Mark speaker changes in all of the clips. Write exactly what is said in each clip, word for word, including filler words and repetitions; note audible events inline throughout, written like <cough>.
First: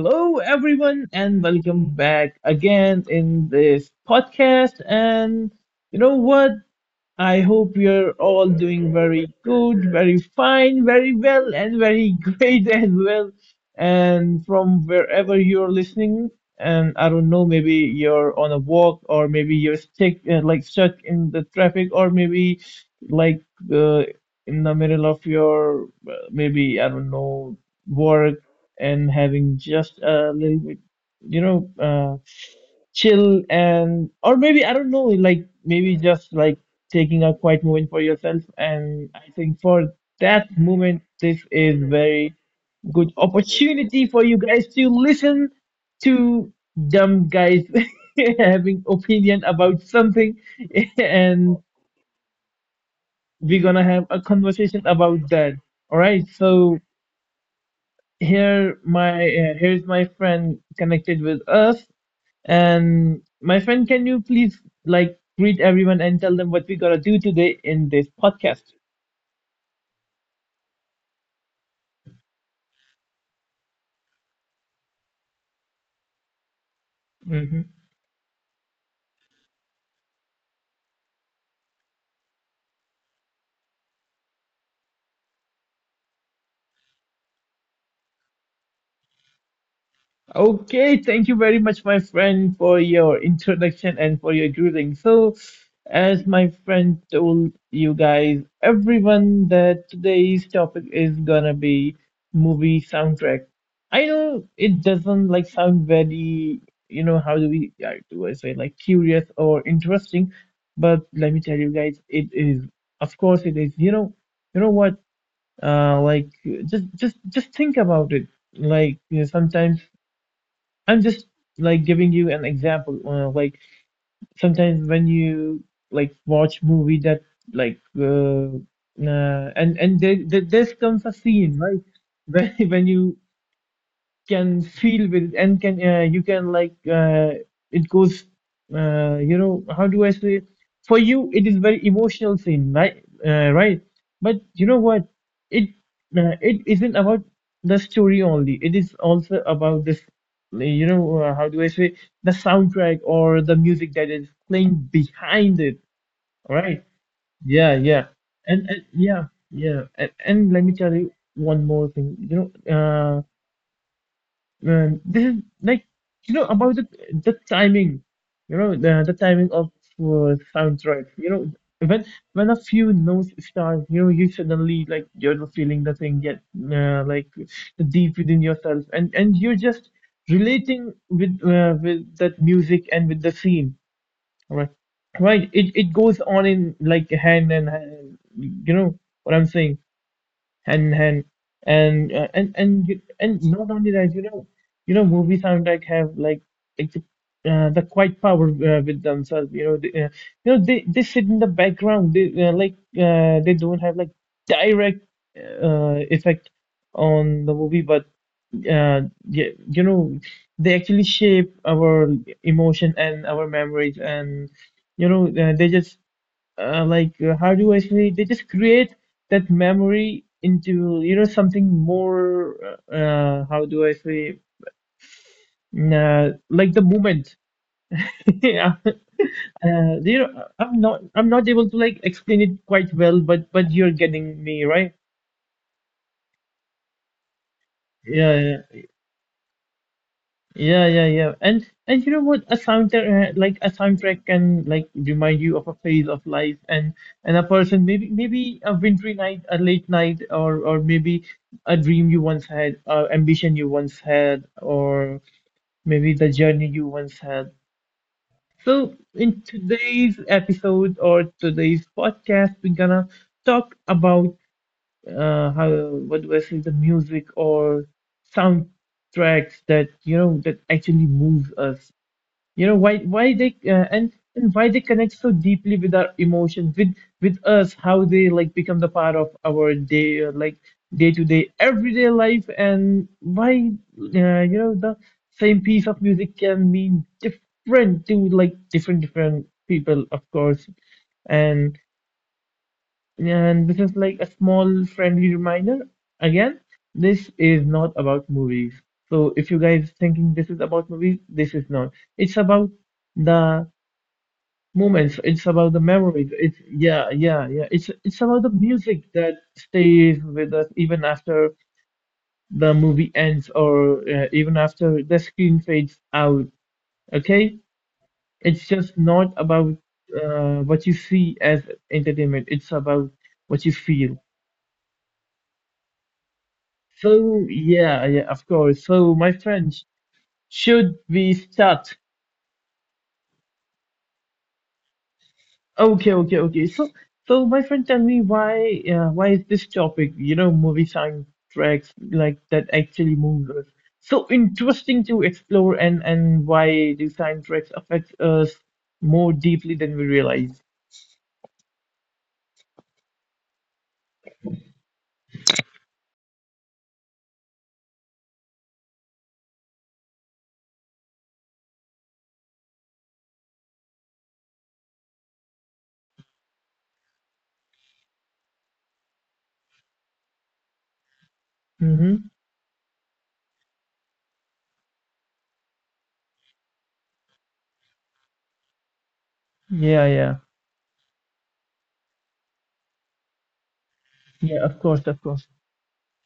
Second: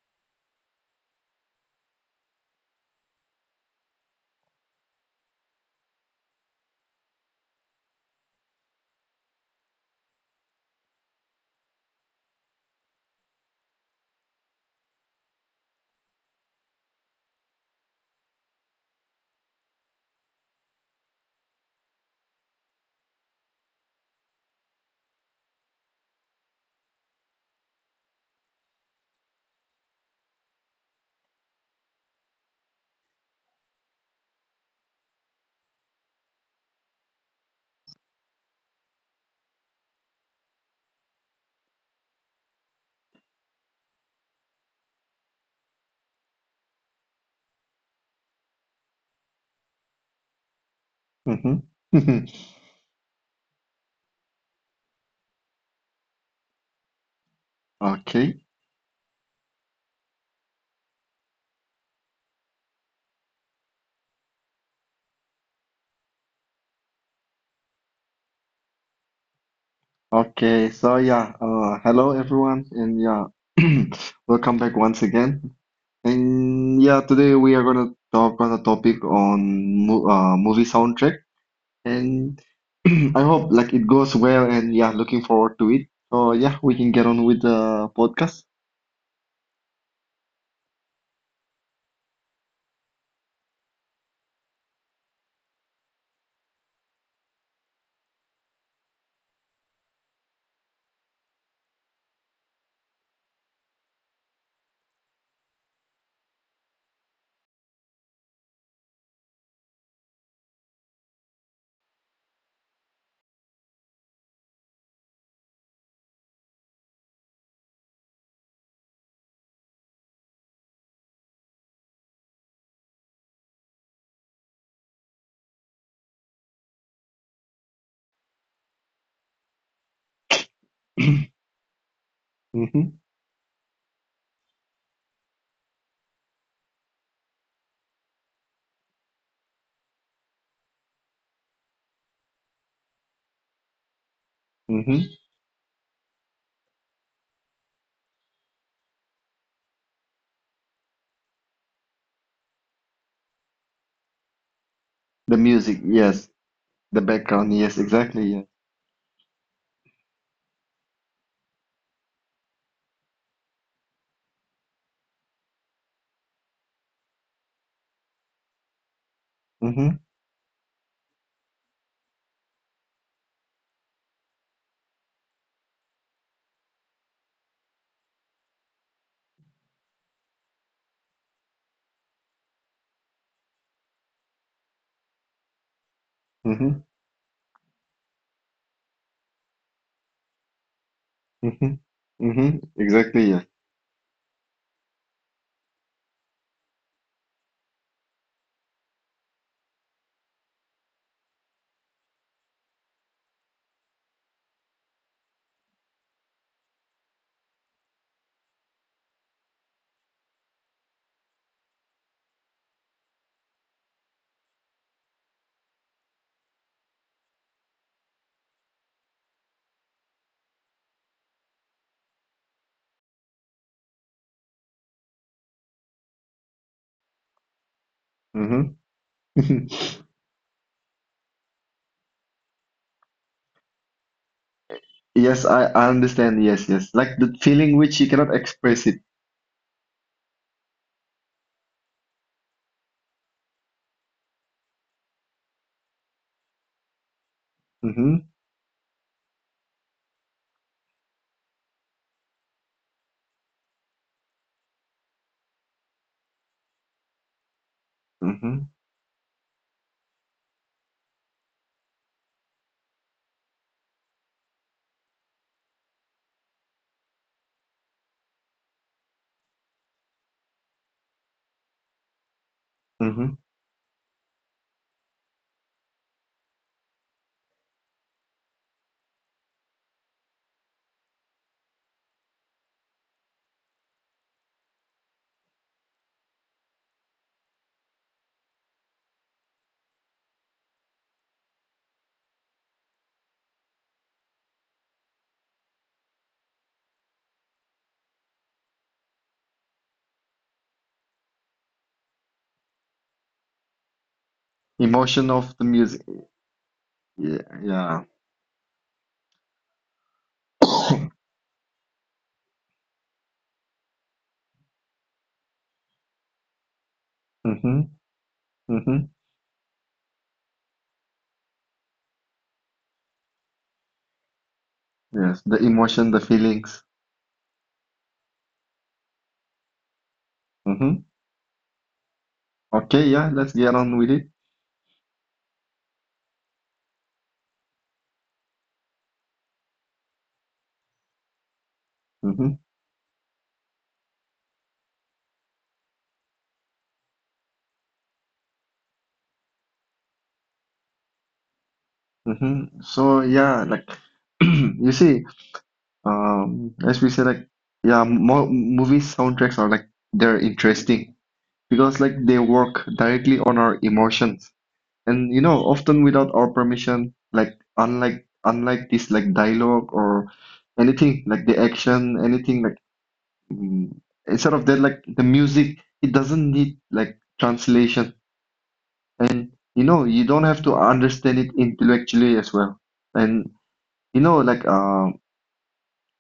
Speaker 1: hello everyone, and welcome back again in this podcast. And you know what? I hope you're all doing very good, very fine, very well, and very <laughs> great as well. And from wherever you're listening, and I don't know, maybe you're on a walk, or maybe you're stuck, uh, like stuck in the traffic, or maybe like uh, in the middle of your uh, maybe I don't know work, and having just a little bit you know. uh, chill. And or maybe I don't know, like maybe just like taking a quiet moment for yourself. And I think for that moment, this is very good opportunity for you guys to listen to dumb guys <laughs> having opinion about something, <laughs> and
Speaker 2: Mm-hmm.
Speaker 1: we're gonna have a conversation about that. All right, so
Speaker 2: <laughs> Okay.
Speaker 1: here my uh, here's my friend connected with us. And my friend, can you please like greet everyone and tell them what we gotta do today in this podcast?
Speaker 2: Okay. So yeah. Uh, hello everyone, and yeah, <clears throat> welcome back once again. And yeah, today we are gonna talk on a topic on mo uh, movie soundtrack, and <clears throat> I hope like it goes well. And yeah, looking forward to it. So yeah, we can get on with the podcast.
Speaker 1: Okay, thank you very much, my friend, for your introduction and for your greeting. So, as my friend told you guys, everyone, that today's topic is gonna be movie soundtrack. I know it doesn't like sound very, you know, how do we, uh, do I say, like curious or interesting, but let me tell you guys, it is. Of course, it is. You know, you know what? Uh, like just just just think about it. Like you know, sometimes I'm just like giving you an example. Uh, like sometimes when you like watch movie that like uh, uh, and and there, there, this comes a
Speaker 2: <clears throat>
Speaker 1: scene, right? <laughs> when when
Speaker 2: Mm-hmm.
Speaker 1: you can feel with, and can uh, you can like uh, it goes uh, you know, how do I say it? For you it is very emotional scene, right? Uh, right, but you know
Speaker 2: Mm-hmm.
Speaker 1: what? it uh, it isn't about the story only, it is also about this, you know, uh, how do I say, the soundtrack or the music that is playing
Speaker 2: The
Speaker 1: behind it,
Speaker 2: music, yes.
Speaker 1: right?
Speaker 2: The background,
Speaker 1: Yeah,
Speaker 2: yes.
Speaker 1: yeah.
Speaker 2: Exactly. Yeah.
Speaker 1: And, and yeah. Yeah. And, and let me tell you one more thing, you know. uh, um, this is like, you know, about the the timing, you know, the, the timing of
Speaker 2: Mm-hmm.
Speaker 1: uh, soundtrack. You know, when when a few notes start, you know, you suddenly like you're not feeling the thing yet, uh, like deep within yourself, and and you're just relating with uh, with that music and with the scene. Right, right. It it goes on in
Speaker 2: Mm-hmm.
Speaker 1: like hand and hand. You know what I'm saying? and and
Speaker 2: Mm-hmm.
Speaker 1: and uh, and
Speaker 2: Mm-hmm.
Speaker 1: and you-
Speaker 2: Exactly.
Speaker 1: and
Speaker 2: Yeah.
Speaker 1: not only that, you know, you know, movie soundtrack have like like the, uh, the quiet power uh, with themselves. You know they, uh, you know, they they sit in the background, they uh, like uh, they don't have like direct uh, effect on the movie, but uh, yeah, you know, they actually shape our emotion and our memories, and you know, uh, they just uh, like uh, how do I say, they just create that memory into, you know, something more, uh, uh, how do I say, mm, uh, like the moment. <laughs>
Speaker 2: Mm-hmm.
Speaker 1: Yeah,
Speaker 2: <laughs>
Speaker 1: uh, you know, I'm not I'm not able to like explain it quite well, but but you're getting me, right?
Speaker 2: Yes, I, I understand. Yes, yes. Like the feeling which you
Speaker 1: Yeah,
Speaker 2: cannot
Speaker 1: yeah.
Speaker 2: express it.
Speaker 1: Yeah, yeah, yeah. And and you know what? A soundtrack, uh, like a soundtrack, can like remind you of a phase of life, and and a person. Maybe
Speaker 2: Mm-hmm.
Speaker 1: maybe a wintry night, a late night, or or maybe a dream you once had, or ambition you once had, or maybe the journey you once had.
Speaker 2: Mm-hmm.
Speaker 1: So in today's episode or today's podcast, we're gonna talk about uh how, what do I say, the music or soundtracks that, you know, that actually moves us. You know, why why
Speaker 2: Mm-hmm.
Speaker 1: they uh, and and why they connect so deeply with our emotions, with with us, how they like become the part of our day, uh, like day to day everyday life, and why uh, you know, the same piece of music can mean different to like different different people, of course. And this is like a small friendly reminder. Again, this is not about movies. So if you guys thinking this is about movies, this is not. It's about the moments.
Speaker 2: Emotion
Speaker 1: It's
Speaker 2: of the
Speaker 1: about the
Speaker 2: music.
Speaker 1: memories. It's yeah,
Speaker 2: Yeah.
Speaker 1: yeah, yeah. It's
Speaker 2: Yeah.
Speaker 1: it's about the music that stays with us even after the movie ends, or uh, even after the screen fades out. Okay?
Speaker 2: Mm-hmm.
Speaker 1: It's just
Speaker 2: Mm-hmm.
Speaker 1: not about uh, what you see as entertainment. It's about what you feel.
Speaker 2: Yes, the emotion, the feelings.
Speaker 1: So yeah, yeah, of course. So my friend, sh- should
Speaker 2: Mm-hmm.
Speaker 1: we start?
Speaker 2: Okay, yeah, let's get on with it.
Speaker 1: Okay, okay, okay. So so my friend, tell me why, uh, why is this topic, you know, movie soundtracks like
Speaker 2: Mm-hmm.
Speaker 1: that actually moves us, so interesting to explore, and and why do soundtracks affect us more deeply than we realize?
Speaker 2: Mm-hmm. So yeah, like <clears throat> you see, um, as we say, like yeah, mo movie soundtracks are like they're interesting because like they work directly on our emotions, and you know often without our permission, like unlike unlike this like dialogue or anything like the action
Speaker 1: Mm-hmm.
Speaker 2: anything like mm, instead of that like the music, it doesn't need like translation. And you
Speaker 1: Yeah,
Speaker 2: know you
Speaker 1: yeah,
Speaker 2: don't have to understand it intellectually as well. And you know
Speaker 1: yeah.
Speaker 2: like
Speaker 1: Of course,
Speaker 2: uh,
Speaker 1: of course.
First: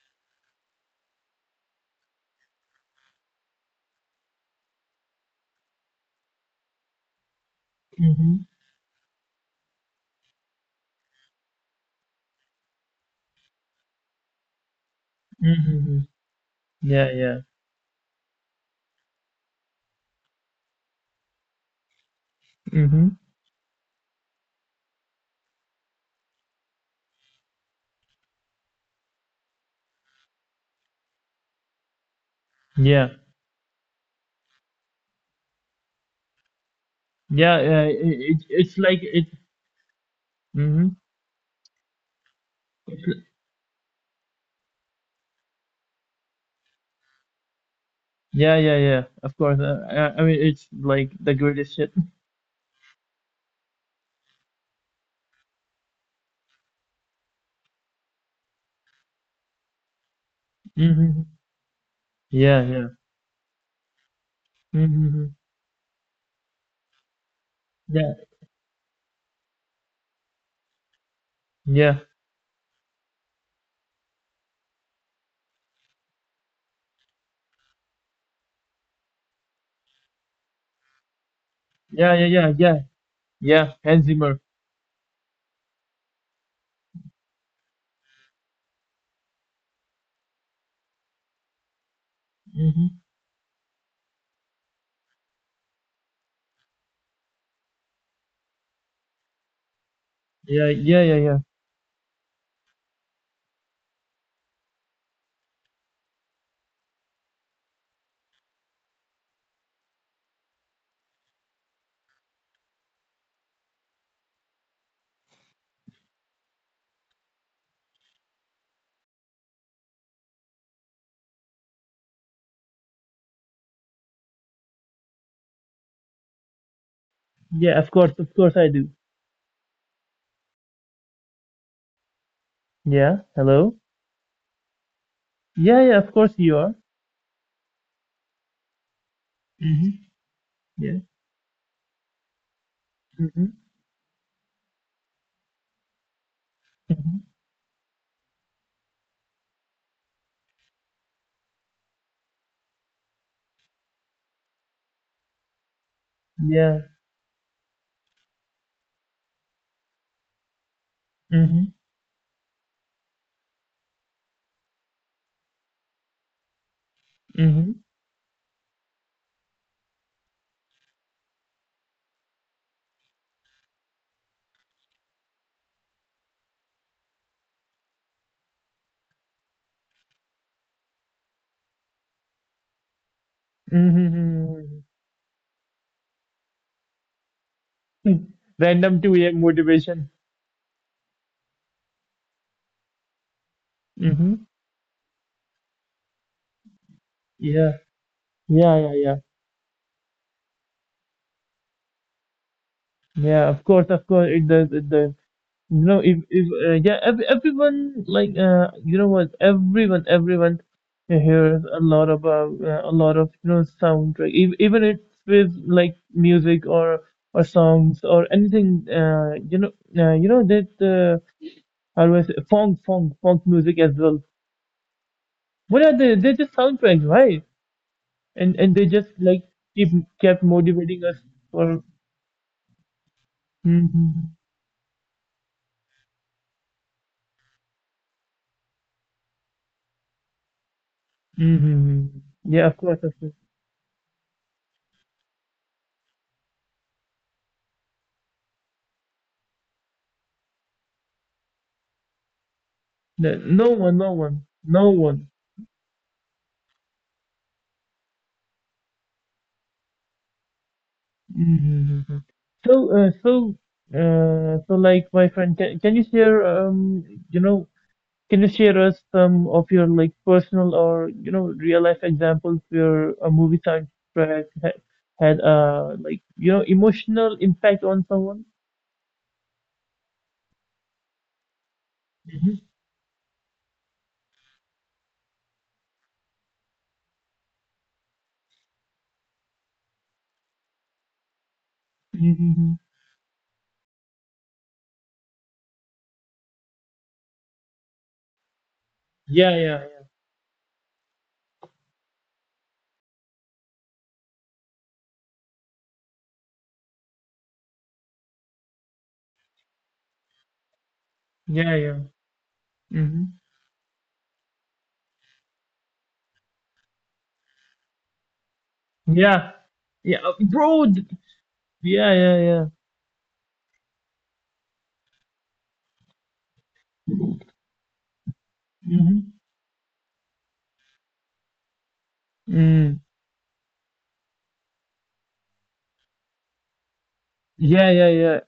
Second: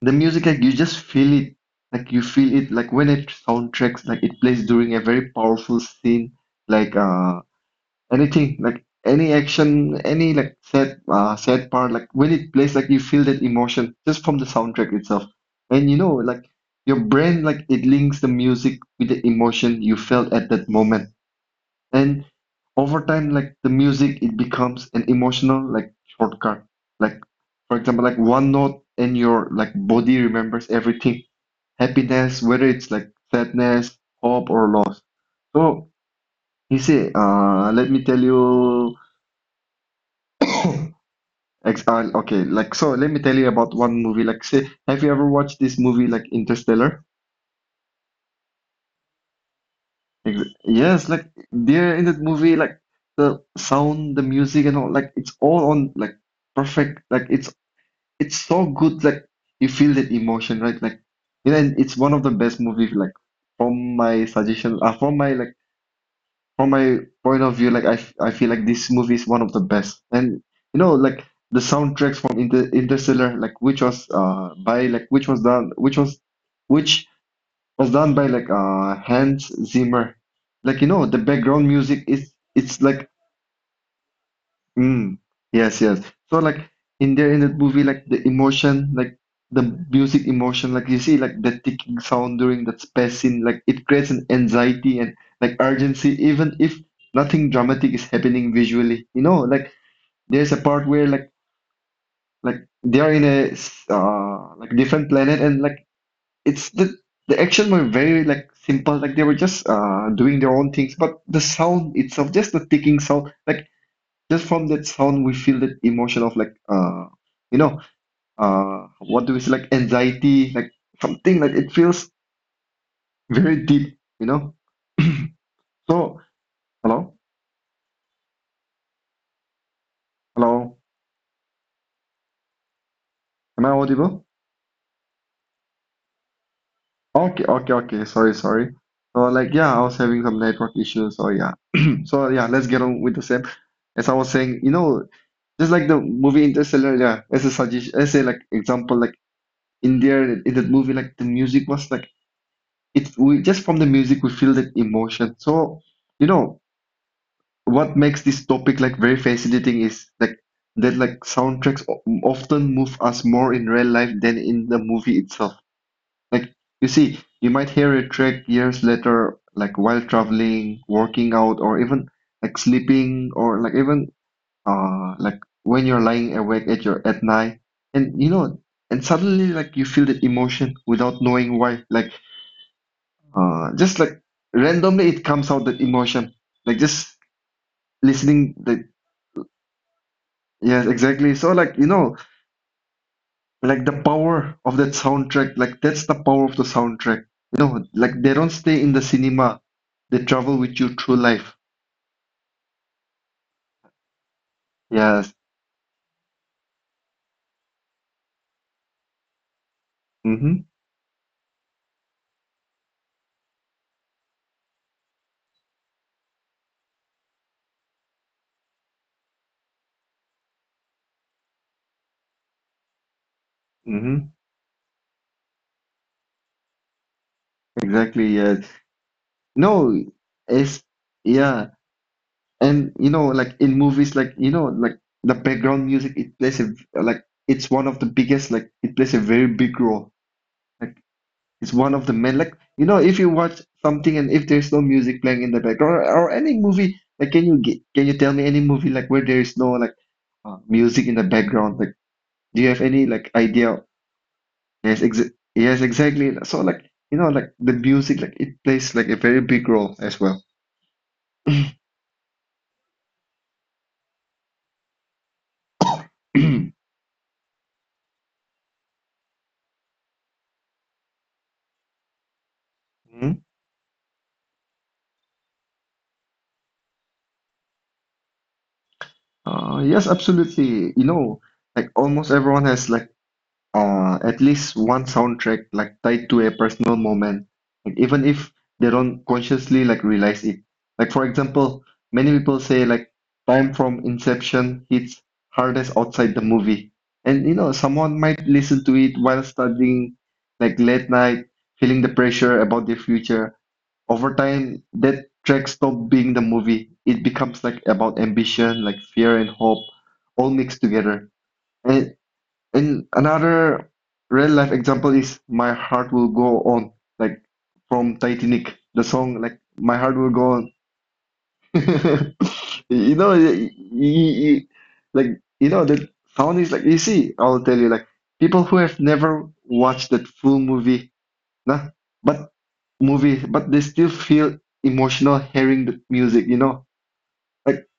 Speaker 2: the music, like you just feel it. Like you feel it like when it soundtracks like it plays during a very powerful scene, like uh
Speaker 1: Mm-hmm.
Speaker 2: anything like any action, any like sad uh, sad part, like when it plays, like you feel that emotion just from the soundtrack itself. And you
Speaker 1: Mm-hmm.
Speaker 2: know, like your
Speaker 1: Yeah, yeah.
Speaker 2: brain, like it links the music with the emotion you felt at that moment. And over
Speaker 1: Mm-hmm.
Speaker 2: time, like the music, it becomes an emotional like shortcut. Like for example, like one note and your like body remembers everything. Happiness, whether it's like
Speaker 1: Yeah,
Speaker 2: sadness, hope or loss. So you see,
Speaker 1: yeah.
Speaker 2: uh, let
Speaker 1: Uh,
Speaker 2: me tell
Speaker 1: it, it's
Speaker 2: you.
Speaker 1: like it. Mm-hmm.
Speaker 2: Ex uh, Okay, like so let me tell you about one movie. Like say have you ever watched this movie like Interstellar?
Speaker 1: Yeah, yeah, yeah. Of course. Uh, I, I
Speaker 2: Ex
Speaker 1: mean, it's
Speaker 2: Yes,
Speaker 1: like
Speaker 2: like
Speaker 1: the greatest shit.
Speaker 2: there in that movie, like the sound, the music and all, like it's all on like perfect, like it's it's so good, like you feel that emotion,
Speaker 1: <laughs>
Speaker 2: right? Like
Speaker 1: Hmm.
Speaker 2: you know, and it's one of the best
Speaker 1: Yeah, yeah.
Speaker 2: movies like from my suggestion, uh, from my
Speaker 1: Hmm.
Speaker 2: like from my point of view, like I,
Speaker 1: Yeah,
Speaker 2: f- I feel like this movie is one of the best. And you know, like the
Speaker 1: yeah,
Speaker 2: soundtracks from Inter Interstellar, like which was uh by like which was done which was which was done by like uh Hans Zimmer. Like you know, the background music
Speaker 1: yeah, yeah,
Speaker 2: is
Speaker 1: yeah, yeah,
Speaker 2: it's like
Speaker 1: yeah. Hans Zimmer.
Speaker 2: Mm, yes, yes. So like in there in that movie, like the emotion, like the music emotion, like you see like the ticking sound during that
Speaker 1: Hmm.
Speaker 2: space scene, like it creates an anxiety and like urgency, even if nothing dramatic is happening visually. You know, like there's a
Speaker 1: Yeah,
Speaker 2: part
Speaker 1: yeah,
Speaker 2: where
Speaker 1: yeah,
Speaker 2: like
Speaker 1: yeah.
Speaker 2: like they are in a s- uh like different planet and like it's the the action were very like simple, like they were just uh doing their own things, but the sound itself, just the ticking sound. Like. Just from that sound, we feel that emotion of like, uh, you know, uh, what do we say, like anxiety, like something like it feels very deep, you know. <clears throat> So, hello,
Speaker 1: Yeah, of course, of course I do.
Speaker 2: hello,
Speaker 1: Yeah.
Speaker 2: am I
Speaker 1: Hello.
Speaker 2: audible?
Speaker 1: Yeah, yeah. Of course you are.
Speaker 2: Okay, okay, okay. Sorry, sorry. So, like, yeah, I
Speaker 1: Hmm.
Speaker 2: was having some network
Speaker 1: Yeah.
Speaker 2: issues. So, yeah. <clears throat> So, yeah, let's get on with the
Speaker 1: Hmm.
Speaker 2: same.
Speaker 1: Hmm.
Speaker 2: As I was saying, you know, just like the movie Interstellar, yeah,
Speaker 1: <laughs>
Speaker 2: as a suggestion, as a like example, like in there in that movie, like the music was like it's we just from the music we feel that emotion. So you know
Speaker 1: Yeah.
Speaker 2: what makes this topic like very fascinating is like that like
Speaker 1: Hmm.
Speaker 2: soundtracks o- often move us more in real life than in the movie itself. Like you see you might
Speaker 1: Hmm.
Speaker 2: hear a track years later like while traveling, working out, or even like sleeping or like even uh like when you're lying awake at your at night. And you know and suddenly like you feel that emotion without knowing why, like uh, just like
Speaker 1: Hmm.
Speaker 2: randomly it comes out that emotion, like just listening
Speaker 1: <laughs>
Speaker 2: the
Speaker 1: Random two a motivation.
Speaker 2: yes, exactly. So like you know, like the
Speaker 1: Hmm.
Speaker 2: power of that soundtrack, like that's the power of the soundtrack. You
Speaker 1: Yeah.
Speaker 2: know, like they don't
Speaker 1: Yeah,
Speaker 2: stay in
Speaker 1: yeah,
Speaker 2: the
Speaker 1: yeah.
Speaker 2: cinema, they travel with you through life.
Speaker 1: Yeah, of course, of course. It does, it does.
Speaker 2: Yes.
Speaker 1: No, if if uh, yeah, ev everyone, like, uh, you know what? Everyone, everyone
Speaker 2: Mm-hmm.
Speaker 1: hears a lot about uh, a lot of, you know, soundtrack. Ev Even it's with like music or or songs or anything. Uh, you know, uh, you know that uh, how do I say, funk, funk, funk music as well.
Speaker 2: Mm-hmm.
Speaker 1: What are they? They're just soundtracks, right?
Speaker 2: Exactly.
Speaker 1: And
Speaker 2: Yes.
Speaker 1: and they just like keep
Speaker 2: No,
Speaker 1: kept
Speaker 2: it's
Speaker 1: motivating us
Speaker 2: yeah,
Speaker 1: for.
Speaker 2: and you know, like in movies,
Speaker 1: Hmm.
Speaker 2: like you know, like the background music, it plays a like it's one of the biggest, like it plays a very big role. It's one of
Speaker 1: Hmm.
Speaker 2: the main, like,
Speaker 1: Yeah, of
Speaker 2: you know,
Speaker 1: course,
Speaker 2: if
Speaker 1: of
Speaker 2: you
Speaker 1: course.
Speaker 2: watch something and if there's no music playing in the background, or, or any movie, like, can you get, can you tell me any movie like where there is no like uh, music in the background? Like, do you have any like
Speaker 1: No, no
Speaker 2: idea?
Speaker 1: one, no one, no
Speaker 2: Yes, ex
Speaker 1: one.
Speaker 2: yes, exactly. So like, you know, like the music, like it plays like a very big role as well. <clears throat>
Speaker 1: Mm-hmm. So, uh, so, uh, so, like, my friend, can, can you share, um, you know, can you share us some of your like personal or you know real life examples where a
Speaker 2: Hmm?
Speaker 1: movie soundtrack ha had uh like, you know, emotional impact on someone?
Speaker 2: Uh, yes, absolutely. You know, like
Speaker 1: Mm-hmm.
Speaker 2: almost everyone has like uh, at least one soundtrack like tied to a personal moment, like even if they don't consciously like realize it. Like for example,
Speaker 1: Mm-hmm.
Speaker 2: many people say like time from inception hits hardest outside the movie, and you know someone might listen to
Speaker 1: Yeah,
Speaker 2: it
Speaker 1: yeah,
Speaker 2: while studying, like late night, feeling the pressure about their future. Over time, that track stopped being the movie. It becomes like about ambition, like fear and hope, all mixed
Speaker 1: yeah, yeah.
Speaker 2: together.
Speaker 1: Yeah.
Speaker 2: And
Speaker 1: Mm-hmm.
Speaker 2: and another real life example is My Heart Will Go On, like from Titanic,
Speaker 1: Yeah,
Speaker 2: the song like
Speaker 1: yeah, uh,
Speaker 2: My Heart Will
Speaker 1: bro.
Speaker 2: Go
Speaker 1: th-
Speaker 2: On.
Speaker 1: Yeah, yeah, yeah.
Speaker 2: <laughs> You know, y- y- y- like you know the sound is like you see, I'll tell you like people who
Speaker 1: Mm-hmm.
Speaker 2: have never watched that full movie, nah,
Speaker 1: Mm.
Speaker 2: but movie, but they still feel emotional hearing the music. You know,
Speaker 1: Yeah, yeah,
Speaker 2: like
Speaker 1: yeah.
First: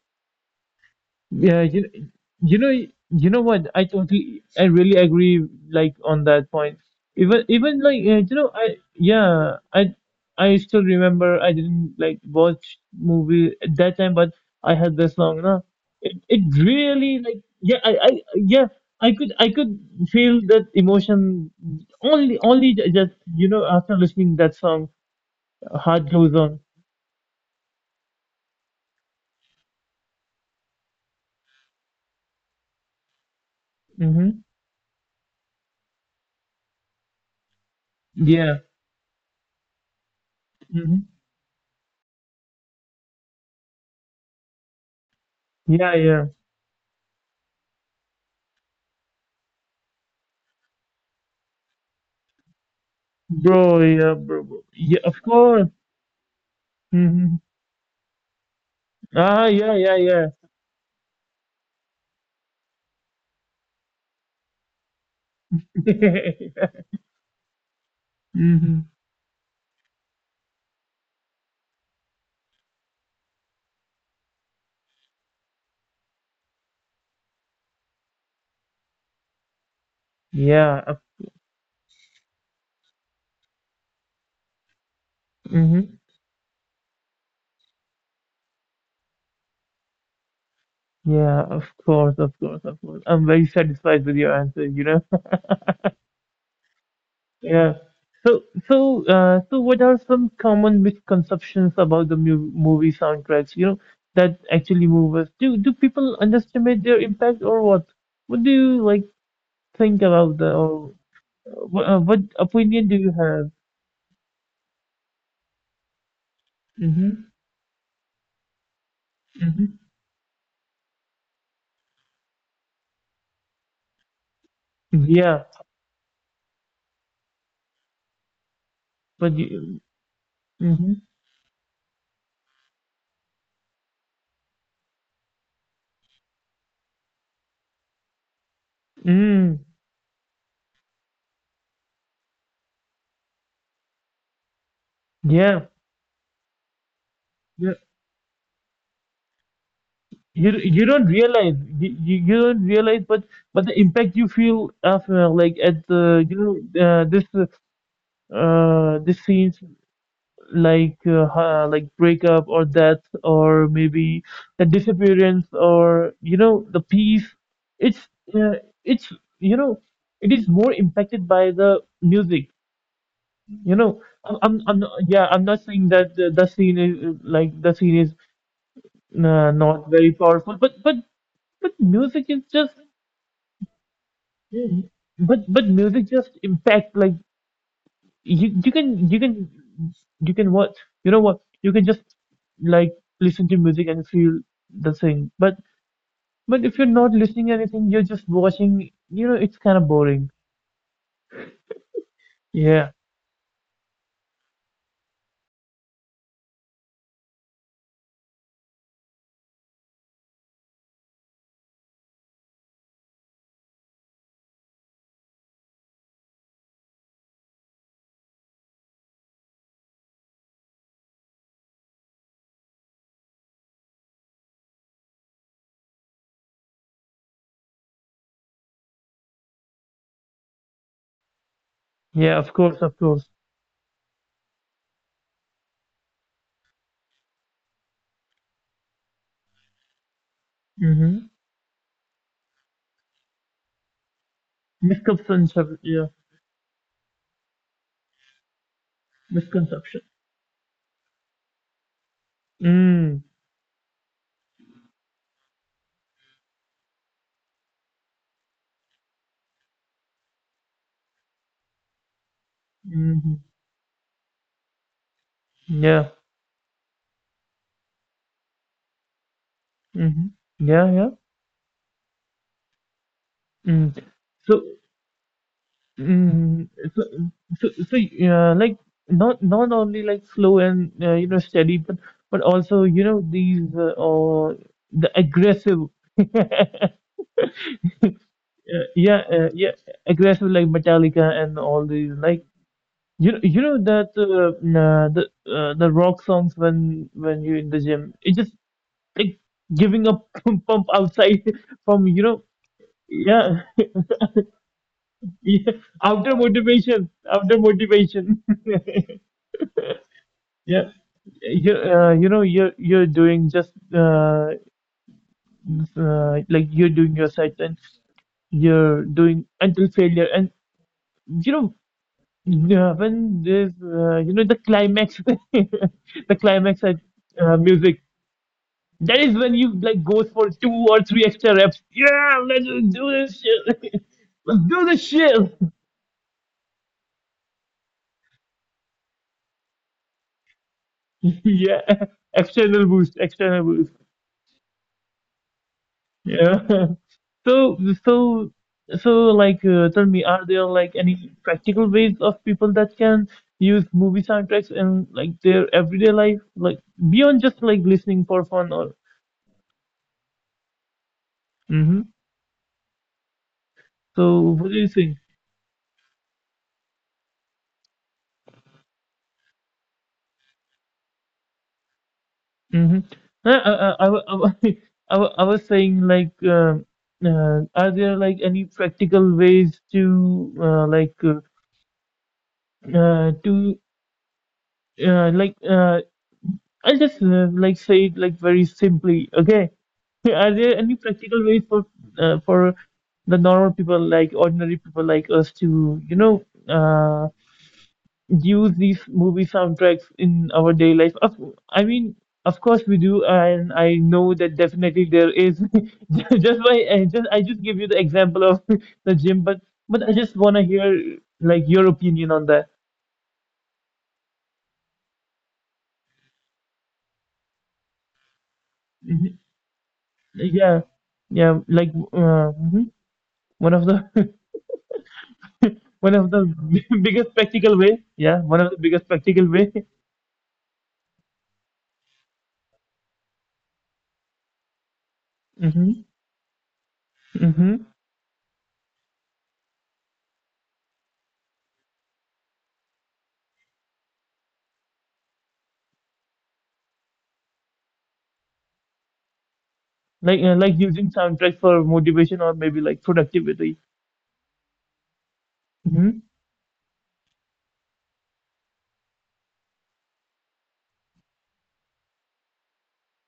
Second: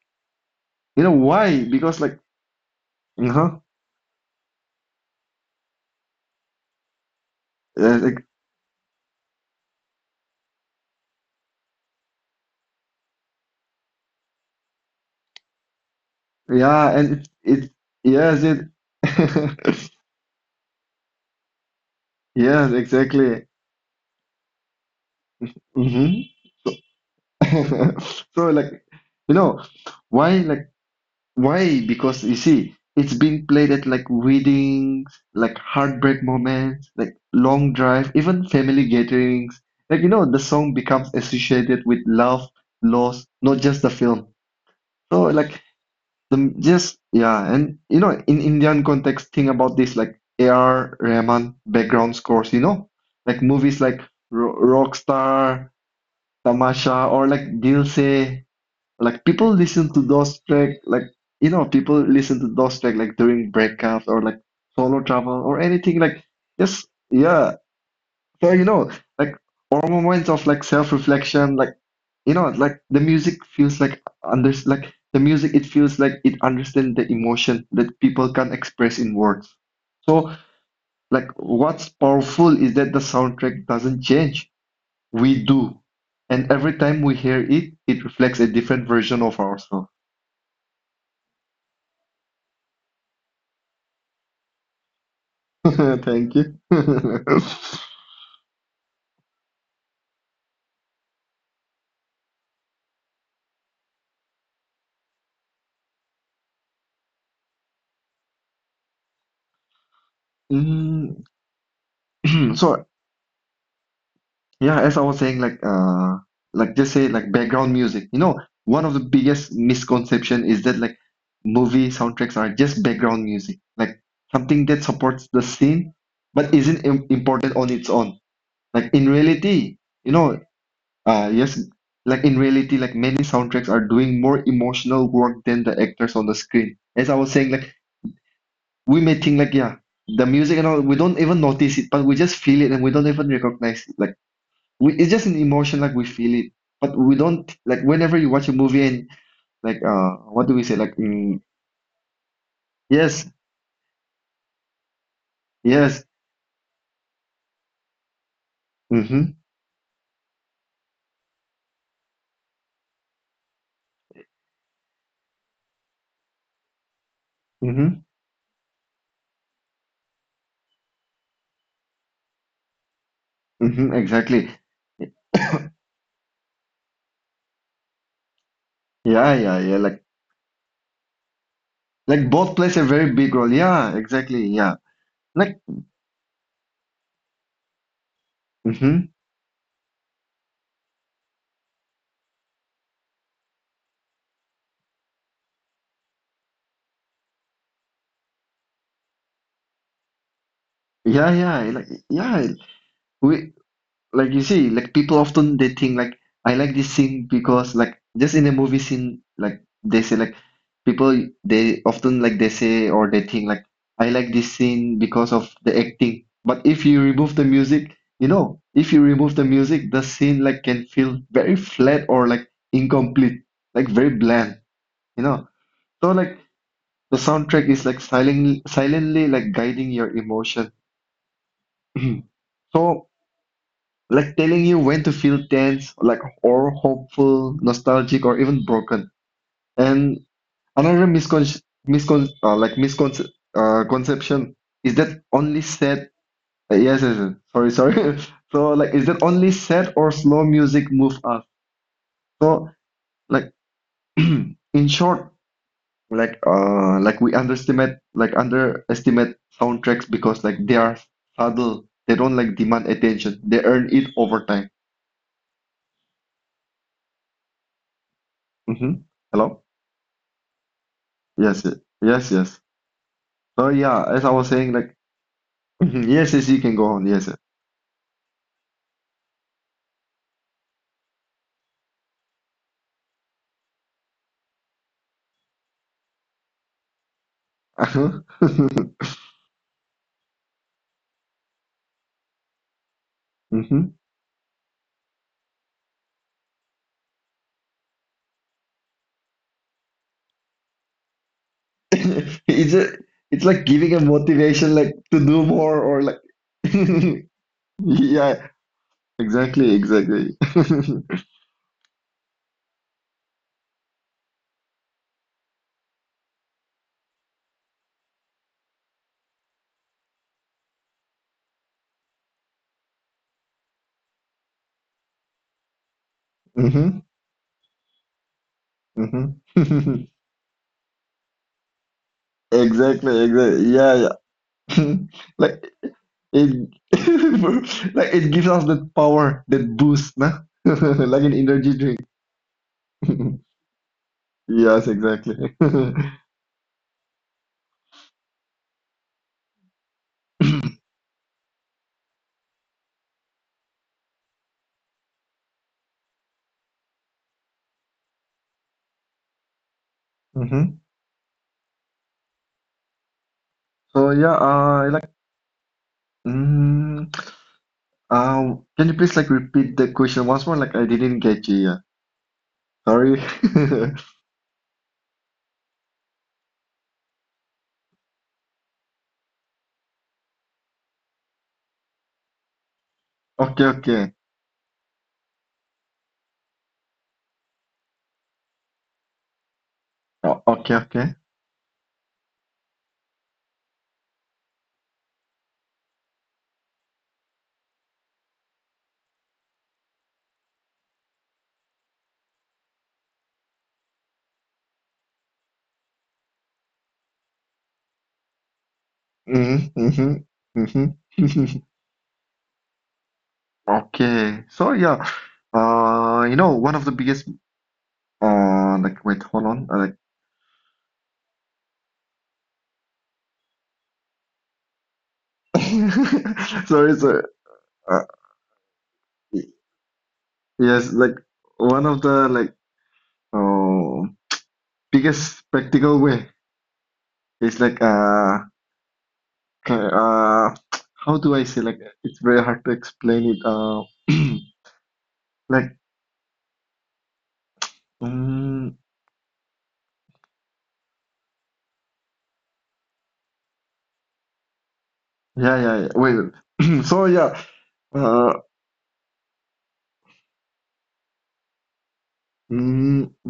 Speaker 2: you know
Speaker 1: Yeah,
Speaker 2: why?
Speaker 1: you,
Speaker 2: Because like
Speaker 1: you know, you know
Speaker 2: uh-huh,
Speaker 1: what? I totally, I really agree, like on that point. Even, even
Speaker 2: uh,
Speaker 1: like,
Speaker 2: like
Speaker 1: uh, you know, I, yeah, I, I still remember I didn't like watch movie at that time, but I had this song, no? It, it
Speaker 2: yeah,
Speaker 1: really
Speaker 2: and
Speaker 1: like,
Speaker 2: it it
Speaker 1: yeah, I, I,
Speaker 2: yes
Speaker 1: yeah, I could, I could
Speaker 2: it. <laughs>
Speaker 1: feel that emotion only,
Speaker 2: Yes,
Speaker 1: only ju- just,
Speaker 2: exactly.
Speaker 1: you know, after listening that song, Heart
Speaker 2: Hmm.
Speaker 1: Goes On.
Speaker 2: <laughs> So like, you know, why like why? Because you see, it's being played at like
Speaker 1: Mm-hmm.
Speaker 2: weddings, like heartbreak moments, like long drive, even
Speaker 1: Yeah.
Speaker 2: family gatherings. Like you know, the song
Speaker 1: Mm-hmm.
Speaker 2: becomes associated with love, loss, not just the film. So like
Speaker 1: Yeah, yeah.
Speaker 2: the just yeah, and you know, in Indian context, think about this like A R Rahman background scores. You know, like
Speaker 1: Bro,
Speaker 2: movies like
Speaker 1: yeah, bro,
Speaker 2: Ro
Speaker 1: bro. Yeah, of course.
Speaker 2: Rockstar. Tamasha or
Speaker 1: Hmm.
Speaker 2: like Gilse. Like
Speaker 1: Ah,
Speaker 2: people
Speaker 1: yeah,
Speaker 2: listen
Speaker 1: yeah,
Speaker 2: to
Speaker 1: yeah.
Speaker 2: those track like you know people listen to those track like during breakups or like solo travel or anything like
Speaker 1: <laughs>
Speaker 2: just yeah. So you
Speaker 1: Hmm.
Speaker 2: know like or moments of like self-reflection, like you know like the music feels like under like the music it feels like it understands the emotion that people can't express in words. So
Speaker 1: Yeah, of,
Speaker 2: like what's powerful is that the soundtrack doesn't change. We do.
Speaker 1: hmm.
Speaker 2: And every time we hear it, it reflects a different version of ourselves.
Speaker 1: Yeah, of course, of course, of course. I'm very satisfied with your answer, you know? <laughs>
Speaker 2: <laughs> Thank you.
Speaker 1: Yeah.
Speaker 2: <laughs>
Speaker 1: So, so, uh, so what are some common misconceptions about the mu movie soundtracks, you know, that actually move us? Do do people underestimate their impact, or what? What do you like think about the, or
Speaker 2: Mm,
Speaker 1: uh, what, uh, what
Speaker 2: <clears throat> so
Speaker 1: opinion do you have?
Speaker 2: yeah, as I was saying, like uh like just say
Speaker 1: Mm-hmm.
Speaker 2: like background music. You know, one of the biggest misconception is that like movie soundtracks are just background music, like something that
Speaker 1: Mm-hmm.
Speaker 2: supports the scene but isn't im important on its own. Like in
Speaker 1: But
Speaker 2: reality,
Speaker 1: you,
Speaker 2: you know,
Speaker 1: hmm.
Speaker 2: Uh, yes, like in reality, like many soundtracks are doing more emotional work than the actors on the screen. As I was saying, like we may think like
Speaker 1: Mm,
Speaker 2: yeah, the music and all, we don't even notice it, but we just feel it and we don't even recognize it. Like we, it's just an
Speaker 1: yeah,
Speaker 2: emotion, like we feel it, but we don't
Speaker 1: yeah.
Speaker 2: like whenever you watch a movie and like uh, what do
Speaker 1: You
Speaker 2: we say?
Speaker 1: you
Speaker 2: Like
Speaker 1: don't
Speaker 2: mm,
Speaker 1: realize, you, you you don't realize, but
Speaker 2: yes,
Speaker 1: but the impact you feel after, like at
Speaker 2: yes,
Speaker 1: the, you know, uh, this uh this
Speaker 2: mm-hmm,
Speaker 1: scenes like, uh, ha- like, breakup or death, or maybe the disappearance or, you know, the peace.
Speaker 2: mm-hmm,
Speaker 1: It's uh, it's, you know, it is more impacted by the music. You
Speaker 2: mm-hmm,
Speaker 1: know, I'm
Speaker 2: exactly,
Speaker 1: I'm, I'm not, yeah, I'm not saying that the, the scene is uh, like the scene is
Speaker 2: yeah,
Speaker 1: uh,
Speaker 2: yeah, yeah.
Speaker 1: not
Speaker 2: Like
Speaker 1: very powerful, but but but
Speaker 2: like
Speaker 1: music is
Speaker 2: both plays
Speaker 1: just,
Speaker 2: a very big role. Yeah, exactly, yeah.
Speaker 1: but
Speaker 2: Like
Speaker 1: but music just impact like, you you can
Speaker 2: mm-hmm,
Speaker 1: you can, you can what, you know what, you can just like listen to music and feel the thing, but but if you're not listening anything, you're just watching, you know, it's kind of boring.
Speaker 2: yeah, yeah, like yeah.
Speaker 1: Yeah,
Speaker 2: We. Like you see like people often they think like I like this scene because like just in a movie scene like they say like people they often like they say or they think like I like this scene because of the acting but if you remove the music, you know if you remove the music the scene like can feel very flat or like incomplete, like very bland, you know. So like the soundtrack is like silently silently like guiding your emotion.
Speaker 1: yeah, of
Speaker 2: <clears throat>
Speaker 1: course, of
Speaker 2: So
Speaker 1: course.
Speaker 2: like telling you when to feel tense, like or hopeful, nostalgic, or even broken. And another
Speaker 1: Mm-hmm.
Speaker 2: miscon miscon uh, like misconception uh, conception is that only
Speaker 1: Misconception, yeah.
Speaker 2: sad. Uh, yes, yes, yes. Sorry, sorry. <laughs> So like, is that only sad
Speaker 1: Misconception.
Speaker 2: or slow music move us? So
Speaker 1: Mm.
Speaker 2: like, <clears throat> in short, like uh, like we underestimate like underestimate soundtracks because like they are subtle. They don't like demand attention.
Speaker 1: Mm-hmm.
Speaker 2: They earn it over time.
Speaker 1: Yeah.
Speaker 2: Hmm. Hello.
Speaker 1: Mm-hmm. Yeah, yeah.
Speaker 2: Yes, y- yes, yes. So
Speaker 1: Mm.
Speaker 2: yeah, as I was
Speaker 1: So,
Speaker 2: saying, like <laughs> yes, yes, you
Speaker 1: mm,
Speaker 2: can go
Speaker 1: so,
Speaker 2: on. Yes.
Speaker 1: so, so, uh, like not not only like slow and, uh, you know, steady, but but also, you know, these uh, or the aggressive, <laughs> uh,
Speaker 2: Hmm.
Speaker 1: yeah, uh, yeah, aggressive like Metallica and all these, like, you know, you know
Speaker 2: <laughs>
Speaker 1: that, uh, nah, the uh, the rock songs, when when you're in the gym, it's just like giving a <laughs> pump, pump outside
Speaker 2: <laughs>
Speaker 1: from, you know.
Speaker 2: It's a, it's
Speaker 1: Yeah.
Speaker 2: like giving a motivation, like to
Speaker 1: <laughs>
Speaker 2: do
Speaker 1: Yeah,
Speaker 2: more, or like
Speaker 1: outer motivation,
Speaker 2: <laughs>
Speaker 1: outer motivation.
Speaker 2: yeah,
Speaker 1: <laughs>
Speaker 2: exactly, exactly.
Speaker 1: Yeah.
Speaker 2: <laughs>
Speaker 1: you, uh, you know you're you're doing just uh, uh, like you're doing your site, and you're doing until failure. And you know uh, When there's uh, you know the climax, <laughs> the climax at
Speaker 2: Hmm.
Speaker 1: uh, music, that is when
Speaker 2: Hmm.
Speaker 1: you like
Speaker 2: <laughs>
Speaker 1: goes for two or three extra reps. Yeah, let's do
Speaker 2: Exactly,
Speaker 1: this
Speaker 2: exactly. Yeah,
Speaker 1: shit. <laughs>
Speaker 2: yeah.
Speaker 1: let's do this
Speaker 2: <laughs>
Speaker 1: shit.
Speaker 2: Like it, <laughs> like it gives us that power, that boost, nah? <laughs> Like an
Speaker 1: <laughs>
Speaker 2: energy
Speaker 1: yeah,
Speaker 2: drink.
Speaker 1: external boost,
Speaker 2: <laughs>
Speaker 1: external boost.
Speaker 2: Yes, exactly. <laughs>
Speaker 1: Yeah. <laughs> So, so, so, like, uh, tell me, are there like any practical ways of people that can use movie soundtracks in like their everyday life, like beyond just like listening for fun, or?
Speaker 2: Mm-hmm.
Speaker 1: Mm-hmm.
Speaker 2: So yeah,
Speaker 1: So, what do
Speaker 2: uh,
Speaker 1: you
Speaker 2: like,
Speaker 1: think?
Speaker 2: mm, uh, can you please like repeat the question once more? Like I didn't get you. Yeah.
Speaker 1: Mm-hmm.
Speaker 2: Sorry.
Speaker 1: I,
Speaker 2: <laughs>
Speaker 1: I, I, wa- I, wa- <laughs> I, wa- I was saying like, uh, uh, are there like any practical ways to uh, like uh, uh,
Speaker 2: Okay,
Speaker 1: to
Speaker 2: okay.
Speaker 1: uh, like uh,, I'll just uh, like say it like very simply. Okay, so
Speaker 2: O-
Speaker 1: are
Speaker 2: okay,
Speaker 1: there any
Speaker 2: okay.
Speaker 1: practical ways for, uh, for the normal people, like ordinary people like us, to you know uh, use these movie soundtracks in our day life? Of, I mean, of course we do, and I know that definitely there is. <laughs> just by, I just, I just give you the example of <laughs> the gym, but
Speaker 2: Mm-hmm,
Speaker 1: but
Speaker 2: mm-hmm,
Speaker 1: I just wanna hear
Speaker 2: mm-hmm.
Speaker 1: like your opinion on that.
Speaker 2: <laughs> Okay. So yeah, uh, you know, one of the biggest, uh, like wait,
Speaker 1: Mhm.
Speaker 2: hold on, uh, like,
Speaker 1: Yeah, yeah, like uh, mhm. one of the <laughs> one of the
Speaker 2: <laughs> sorry,
Speaker 1: <laughs>
Speaker 2: sorry.
Speaker 1: biggest practical way.
Speaker 2: Uh,
Speaker 1: Yeah, one of the biggest practical way. <laughs>
Speaker 2: yes, like one of the like, uh, biggest spectacle
Speaker 1: hmm.
Speaker 2: way is like
Speaker 1: Hmm.
Speaker 2: uh. Okay, uh, how do I say? Like, it's very hard to explain it. Uh, <clears throat> like, mm,
Speaker 1: Like uh, like using soundtrack for motivation, or maybe like productivity.
Speaker 2: yeah, yeah, yeah.
Speaker 1: Hmm.
Speaker 2: Wait, <clears throat> so yeah. Uh, mm,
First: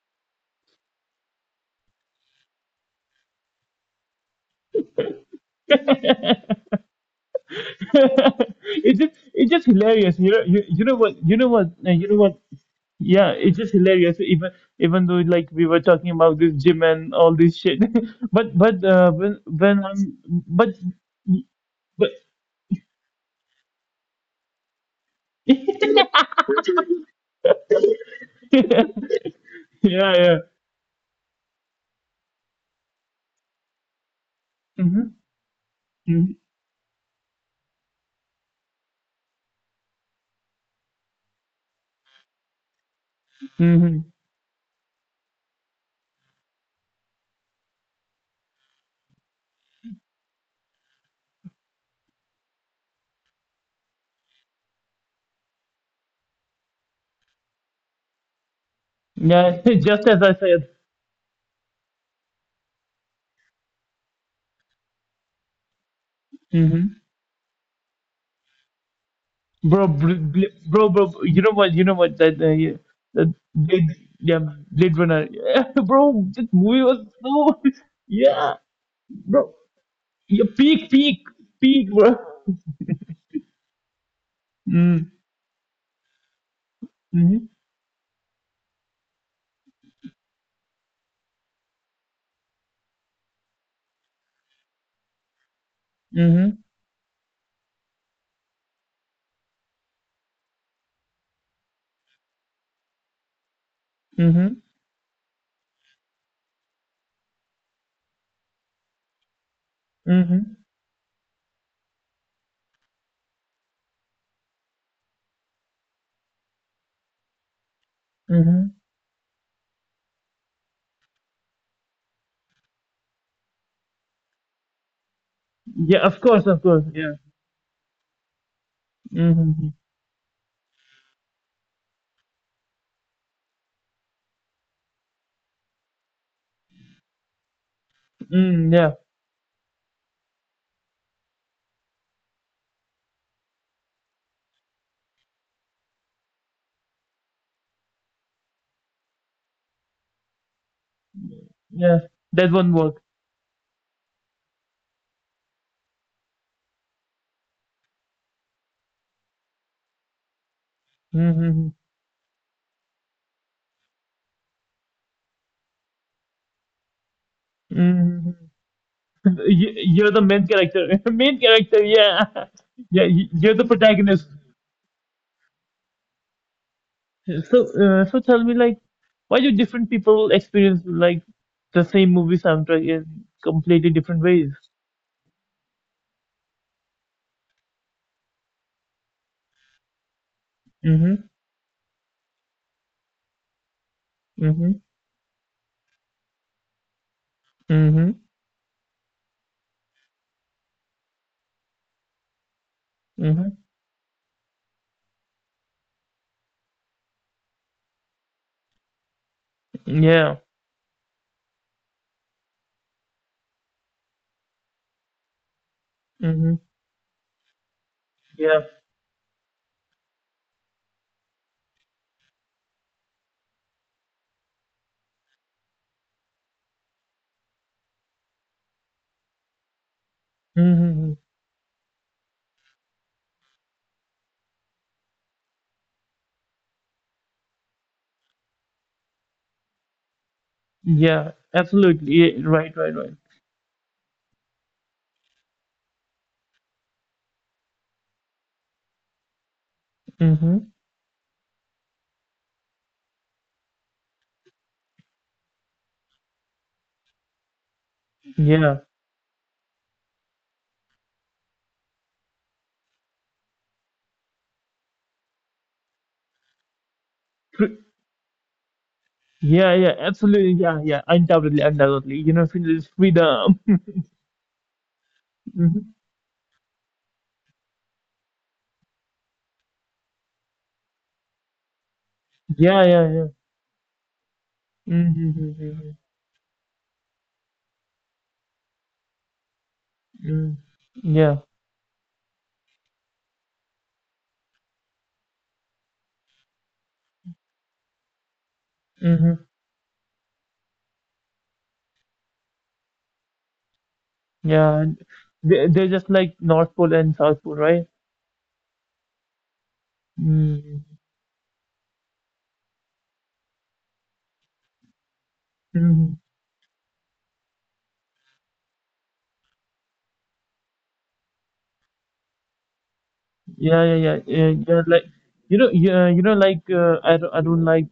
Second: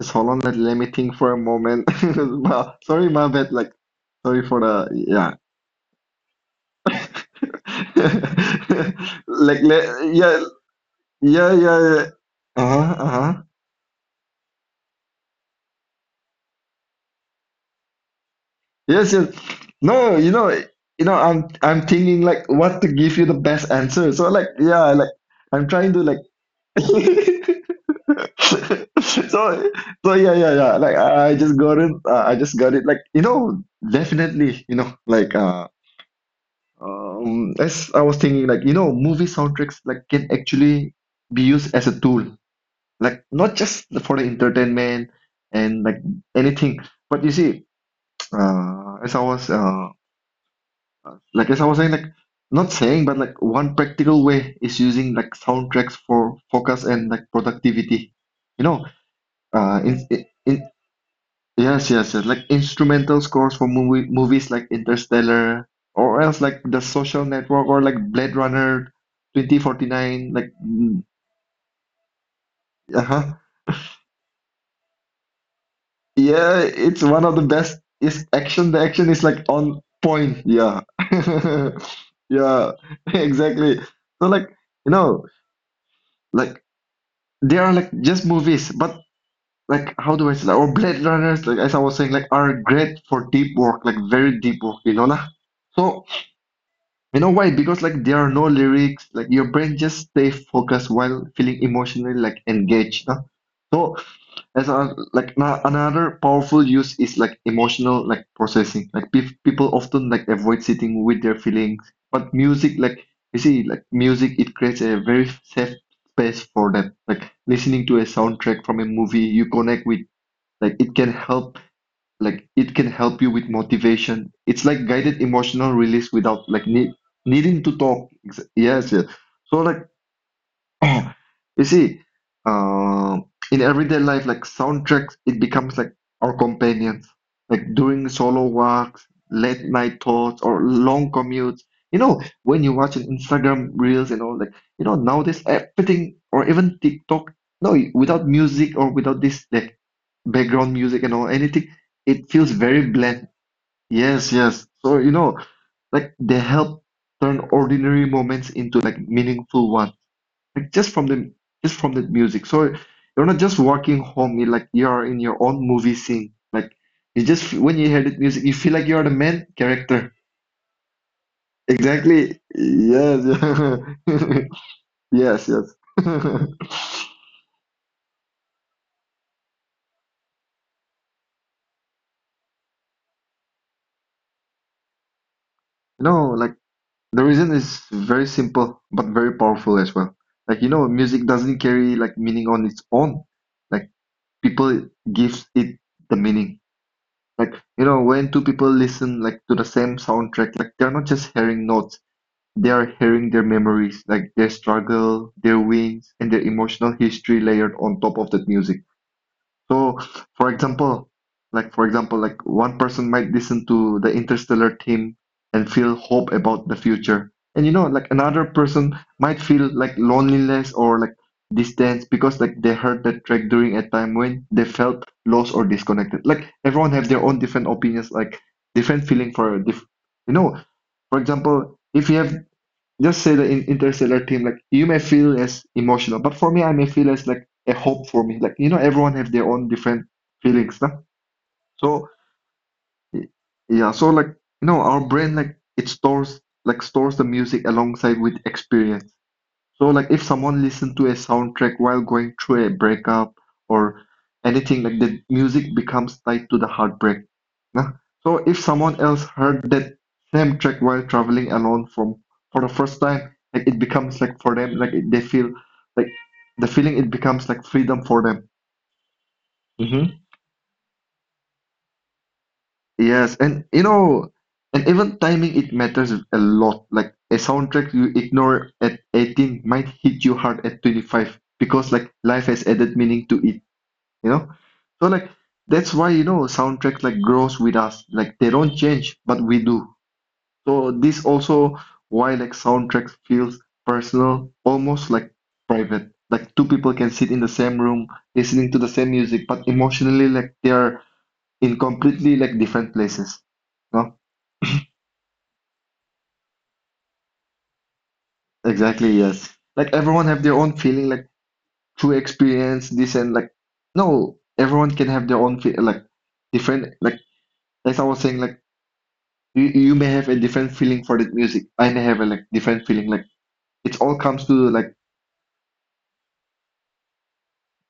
Speaker 2: just hold on. Let, let me think for a moment. <laughs> Ma- sorry, my bad. Like, sorry for the yeah.
Speaker 1: <laughs> it's just,
Speaker 2: <laughs>
Speaker 1: it's
Speaker 2: like,
Speaker 1: just
Speaker 2: le-
Speaker 1: hilarious, you know.
Speaker 2: yeah,
Speaker 1: you, you know what you know
Speaker 2: yeah,
Speaker 1: what
Speaker 2: yeah,
Speaker 1: uh,
Speaker 2: yeah.
Speaker 1: you know what?
Speaker 2: Uh-huh,
Speaker 1: Yeah,
Speaker 2: uh-huh.
Speaker 1: it's just hilarious, even even though like we were talking about this gym and all this shit, <laughs> but but uh,
Speaker 2: Yes,
Speaker 1: when
Speaker 2: yes.
Speaker 1: when i'm
Speaker 2: No, you know,
Speaker 1: but
Speaker 2: you know, I'm I'm
Speaker 1: but
Speaker 2: thinking like what to give you the best answer. So like, yeah, like I'm trying to like. <laughs>
Speaker 1: <laughs>
Speaker 2: <laughs>
Speaker 1: yeah,
Speaker 2: so so
Speaker 1: yeah.
Speaker 2: yeah, yeah, yeah, like I I just got it, uh, I just got it, like you know definitely, you know
Speaker 1: Hmm,
Speaker 2: like, uh
Speaker 1: hmm,
Speaker 2: um as I was thinking, like, you know, movie soundtracks like can actually be used as a tool, like not just
Speaker 1: hmm.
Speaker 2: for the entertainment and like anything, but you see <tsk> uh as I was uh like as I was saying, like not saying, but like one practical way is using like soundtracks for focus and like productivity, you know
Speaker 1: Yeah, <laughs>
Speaker 2: uh
Speaker 1: just
Speaker 2: in,
Speaker 1: as I said.
Speaker 2: in Yes, yes, yes. Like instrumental scores for movie movies like Interstellar or else like The Social Network or like Blade Runner
Speaker 1: bro, bl-
Speaker 2: twenty forty-nine, like
Speaker 1: bl- bro,
Speaker 2: mm,
Speaker 1: bro, bro, you know what, you know what, that, uh, yeah, that
Speaker 2: uh-huh.
Speaker 1: Blade, yeah, Blade Runner, yeah, <laughs> bro, this
Speaker 2: Yeah,
Speaker 1: movie
Speaker 2: it's
Speaker 1: was
Speaker 2: one of the
Speaker 1: so,
Speaker 2: best
Speaker 1: <laughs>
Speaker 2: is
Speaker 1: yeah,
Speaker 2: action. The action is like
Speaker 1: bro,
Speaker 2: on point.
Speaker 1: yeah,
Speaker 2: Yeah.
Speaker 1: peak, peak,
Speaker 2: <laughs>
Speaker 1: peak, bro.
Speaker 2: Yeah, <laughs> exactly. So like, you
Speaker 1: Mm,
Speaker 2: know, like
Speaker 1: mm-hmm,
Speaker 2: they are like just movies, but like how do I say that? Or Blade Runners, like as I was saying, like are great for deep work, like very deep work, you know lah. So,
Speaker 1: mm-hmm,
Speaker 2: you know why? Because like there are no lyrics, like your brain just stay focused while feeling emotionally like engaged. No? So
Speaker 1: mm-hmm,
Speaker 2: as a, like na- another powerful use is like emotional like processing. Like pe people often like
Speaker 1: mm-hmm,
Speaker 2: avoid sitting with their feelings, but music like you see like music it creates a very safe space for that. Like listening to a soundtrack
Speaker 1: mm-hmm.
Speaker 2: from a movie you connect with, like it can help like it can help you with motivation. It's like guided emotional
Speaker 1: Yeah,
Speaker 2: release
Speaker 1: of course,
Speaker 2: without
Speaker 1: of
Speaker 2: like
Speaker 1: course,
Speaker 2: need,
Speaker 1: yeah.
Speaker 2: needing to talk. Ex- yes, yes.
Speaker 1: Mm-hmm,
Speaker 2: So
Speaker 1: mm-hmm,
Speaker 2: like <clears throat> you see, uh, in everyday life like soundtracks it becomes like our companions, like during solo
Speaker 1: mm, yeah,
Speaker 2: walks, late night thoughts, or long commutes. You know when you watch an instagram reels and all, like you know nowadays everything, or even tiktok, no, without music or without this like background music and all anything,
Speaker 1: yeah,
Speaker 2: it feels
Speaker 1: that won't
Speaker 2: very
Speaker 1: work.
Speaker 2: bland. Yes, yes. So you know like they help turn ordinary moments into like meaningful ones, like just from the
Speaker 1: Mm-hmm.
Speaker 2: just from the music. So you're not just walking home, you're like you're in your own movie scene. Like you just when you hear the
Speaker 1: Mm-hmm.
Speaker 2: music, you feel like you're the
Speaker 1: <laughs>
Speaker 2: main character.
Speaker 1: You're the main character. <laughs> main character, yeah.
Speaker 2: Exactly,
Speaker 1: <laughs> Yeah,
Speaker 2: yes.
Speaker 1: y- you're the protagonist.
Speaker 2: <laughs> Yes, yes. <laughs>
Speaker 1: So, uh, so tell me, like, why do different people experience like the same movie soundtrack in completely different ways?
Speaker 2: No, like, the reason is very simple, but very powerful as well. Like, you know, music
Speaker 1: Mm-hmm,
Speaker 2: doesn't carry like meaning on its own. Like people
Speaker 1: mm-hmm,
Speaker 2: gives it the meaning. Like, you know,
Speaker 1: mm-hmm,
Speaker 2: when two people listen like to the same soundtrack, like they're not just hearing notes, they are hearing their
Speaker 1: mm-hmm.
Speaker 2: memories, like their struggle, their wins, and their emotional history layered on top of that music. So,
Speaker 1: Yeah,
Speaker 2: for example, like for example, like one person might listen to the Interstellar theme and feel hope
Speaker 1: mm-hmm,
Speaker 2: about the future. And you know, like another
Speaker 1: yeah,
Speaker 2: person might feel like loneliness or like distance because like they heard that track during a time when they felt lost or disconnected. Like everyone have their own different opinions, like different feeling for a diff you know,
Speaker 1: mm-hmm,
Speaker 2: for example, if you have just say the in- interstellar team, like you may feel as emotional, but for me I may feel as like a hope for me. Like you know everyone have their own different feelings, no?
Speaker 1: yeah,
Speaker 2: So
Speaker 1: absolutely, yeah, right, right, right.
Speaker 2: y- yeah, so like you know our brain, like it stores like stores the music alongside with experience. So like if someone
Speaker 1: Mm-hmm.
Speaker 2: listen to a soundtrack while going through a breakup or anything like that, music becomes tied to the heartbreak. Nah? So if
Speaker 1: Yeah,
Speaker 2: someone else heard that same track while traveling alone from for the first time, like it becomes like for them, like it, they feel like the feeling it becomes like
Speaker 1: Tr-
Speaker 2: freedom for them.
Speaker 1: yeah, yeah, absolutely, yeah, yeah, undoubtedly, undoubtedly. You know, freedom is
Speaker 2: Yes,
Speaker 1: freedom.
Speaker 2: and you
Speaker 1: <laughs>
Speaker 2: know, and even timing it
Speaker 1: Mm-hmm.
Speaker 2: matters a lot. Like a soundtrack you ignore at eighteen might hit you hard at twenty-five, because like life has
Speaker 1: Yeah,
Speaker 2: added
Speaker 1: yeah, yeah,
Speaker 2: meaning to it, you know? So like
Speaker 1: mm-hmm,
Speaker 2: that's why you know soundtracks like grows with us. Like they don't change, but we do.
Speaker 1: mm,
Speaker 2: So this
Speaker 1: yeah,
Speaker 2: also why like soundtracks feels personal, almost like private. Like two people can sit in the same room listening to the same
Speaker 1: mm-hmm,
Speaker 2: music, but emotionally like they are in completely like different places.
Speaker 1: yeah. And They- they're just like North Pole and South Pole, right?
Speaker 2: Exactly, yes. Like everyone have their own
Speaker 1: Mm,
Speaker 2: feeling, like true experience, this and like no, everyone can have their own feel, like
Speaker 1: mm,
Speaker 2: different. Like as I was saying, like you you may have a different feeling for that music. I may have a like different feeling. Like
Speaker 1: yeah, yeah,
Speaker 2: it
Speaker 1: yeah,
Speaker 2: all comes
Speaker 1: yeah,
Speaker 2: to
Speaker 1: yeah.
Speaker 2: like.
Speaker 1: Like you know, yeah, you know, like uh, I don't, I don't like,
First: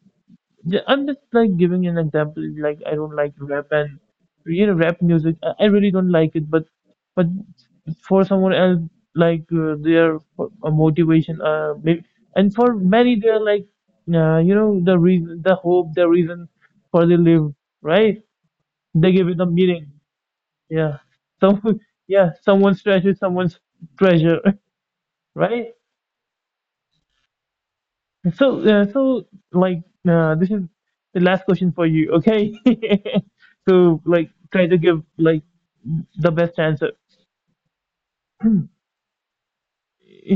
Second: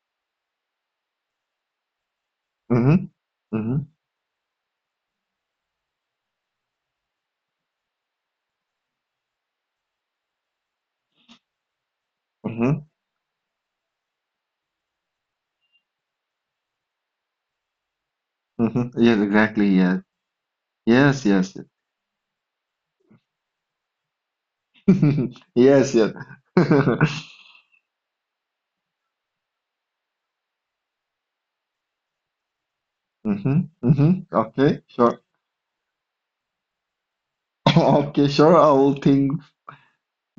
Speaker 1: yeah, I'm just like giving an example. Like I
Speaker 2: Mm-hmm,
Speaker 1: don't like rap,
Speaker 2: mm-hmm,
Speaker 1: and you know, rap music. I, I really don't like it. But but for someone else, like uh, their for- a motivation. Uh, maybe, and for
Speaker 2: mm-hmm,
Speaker 1: many, they're like, uh, you know, the reason, the hope, the reason for they live. Right?
Speaker 2: mm-hmm.
Speaker 1: They
Speaker 2: Yes,
Speaker 1: give it a
Speaker 2: exactly.
Speaker 1: meaning.
Speaker 2: Yes,
Speaker 1: Yeah.
Speaker 2: yes,
Speaker 1: So,
Speaker 2: yes,
Speaker 1: <laughs> yeah, someone's treasure, someone's treasure. <laughs>
Speaker 2: <laughs>
Speaker 1: Right?
Speaker 2: yes, yes. <laughs>
Speaker 1: So, uh, so like, uh, this is the last question for you, okay? <laughs>
Speaker 2: Mm-hmm,
Speaker 1: So,
Speaker 2: mm-hmm.
Speaker 1: like, try to
Speaker 2: Okay,
Speaker 1: give
Speaker 2: sure.
Speaker 1: like the best answer.
Speaker 2: <laughs> <coughs> Okay, sure. I will think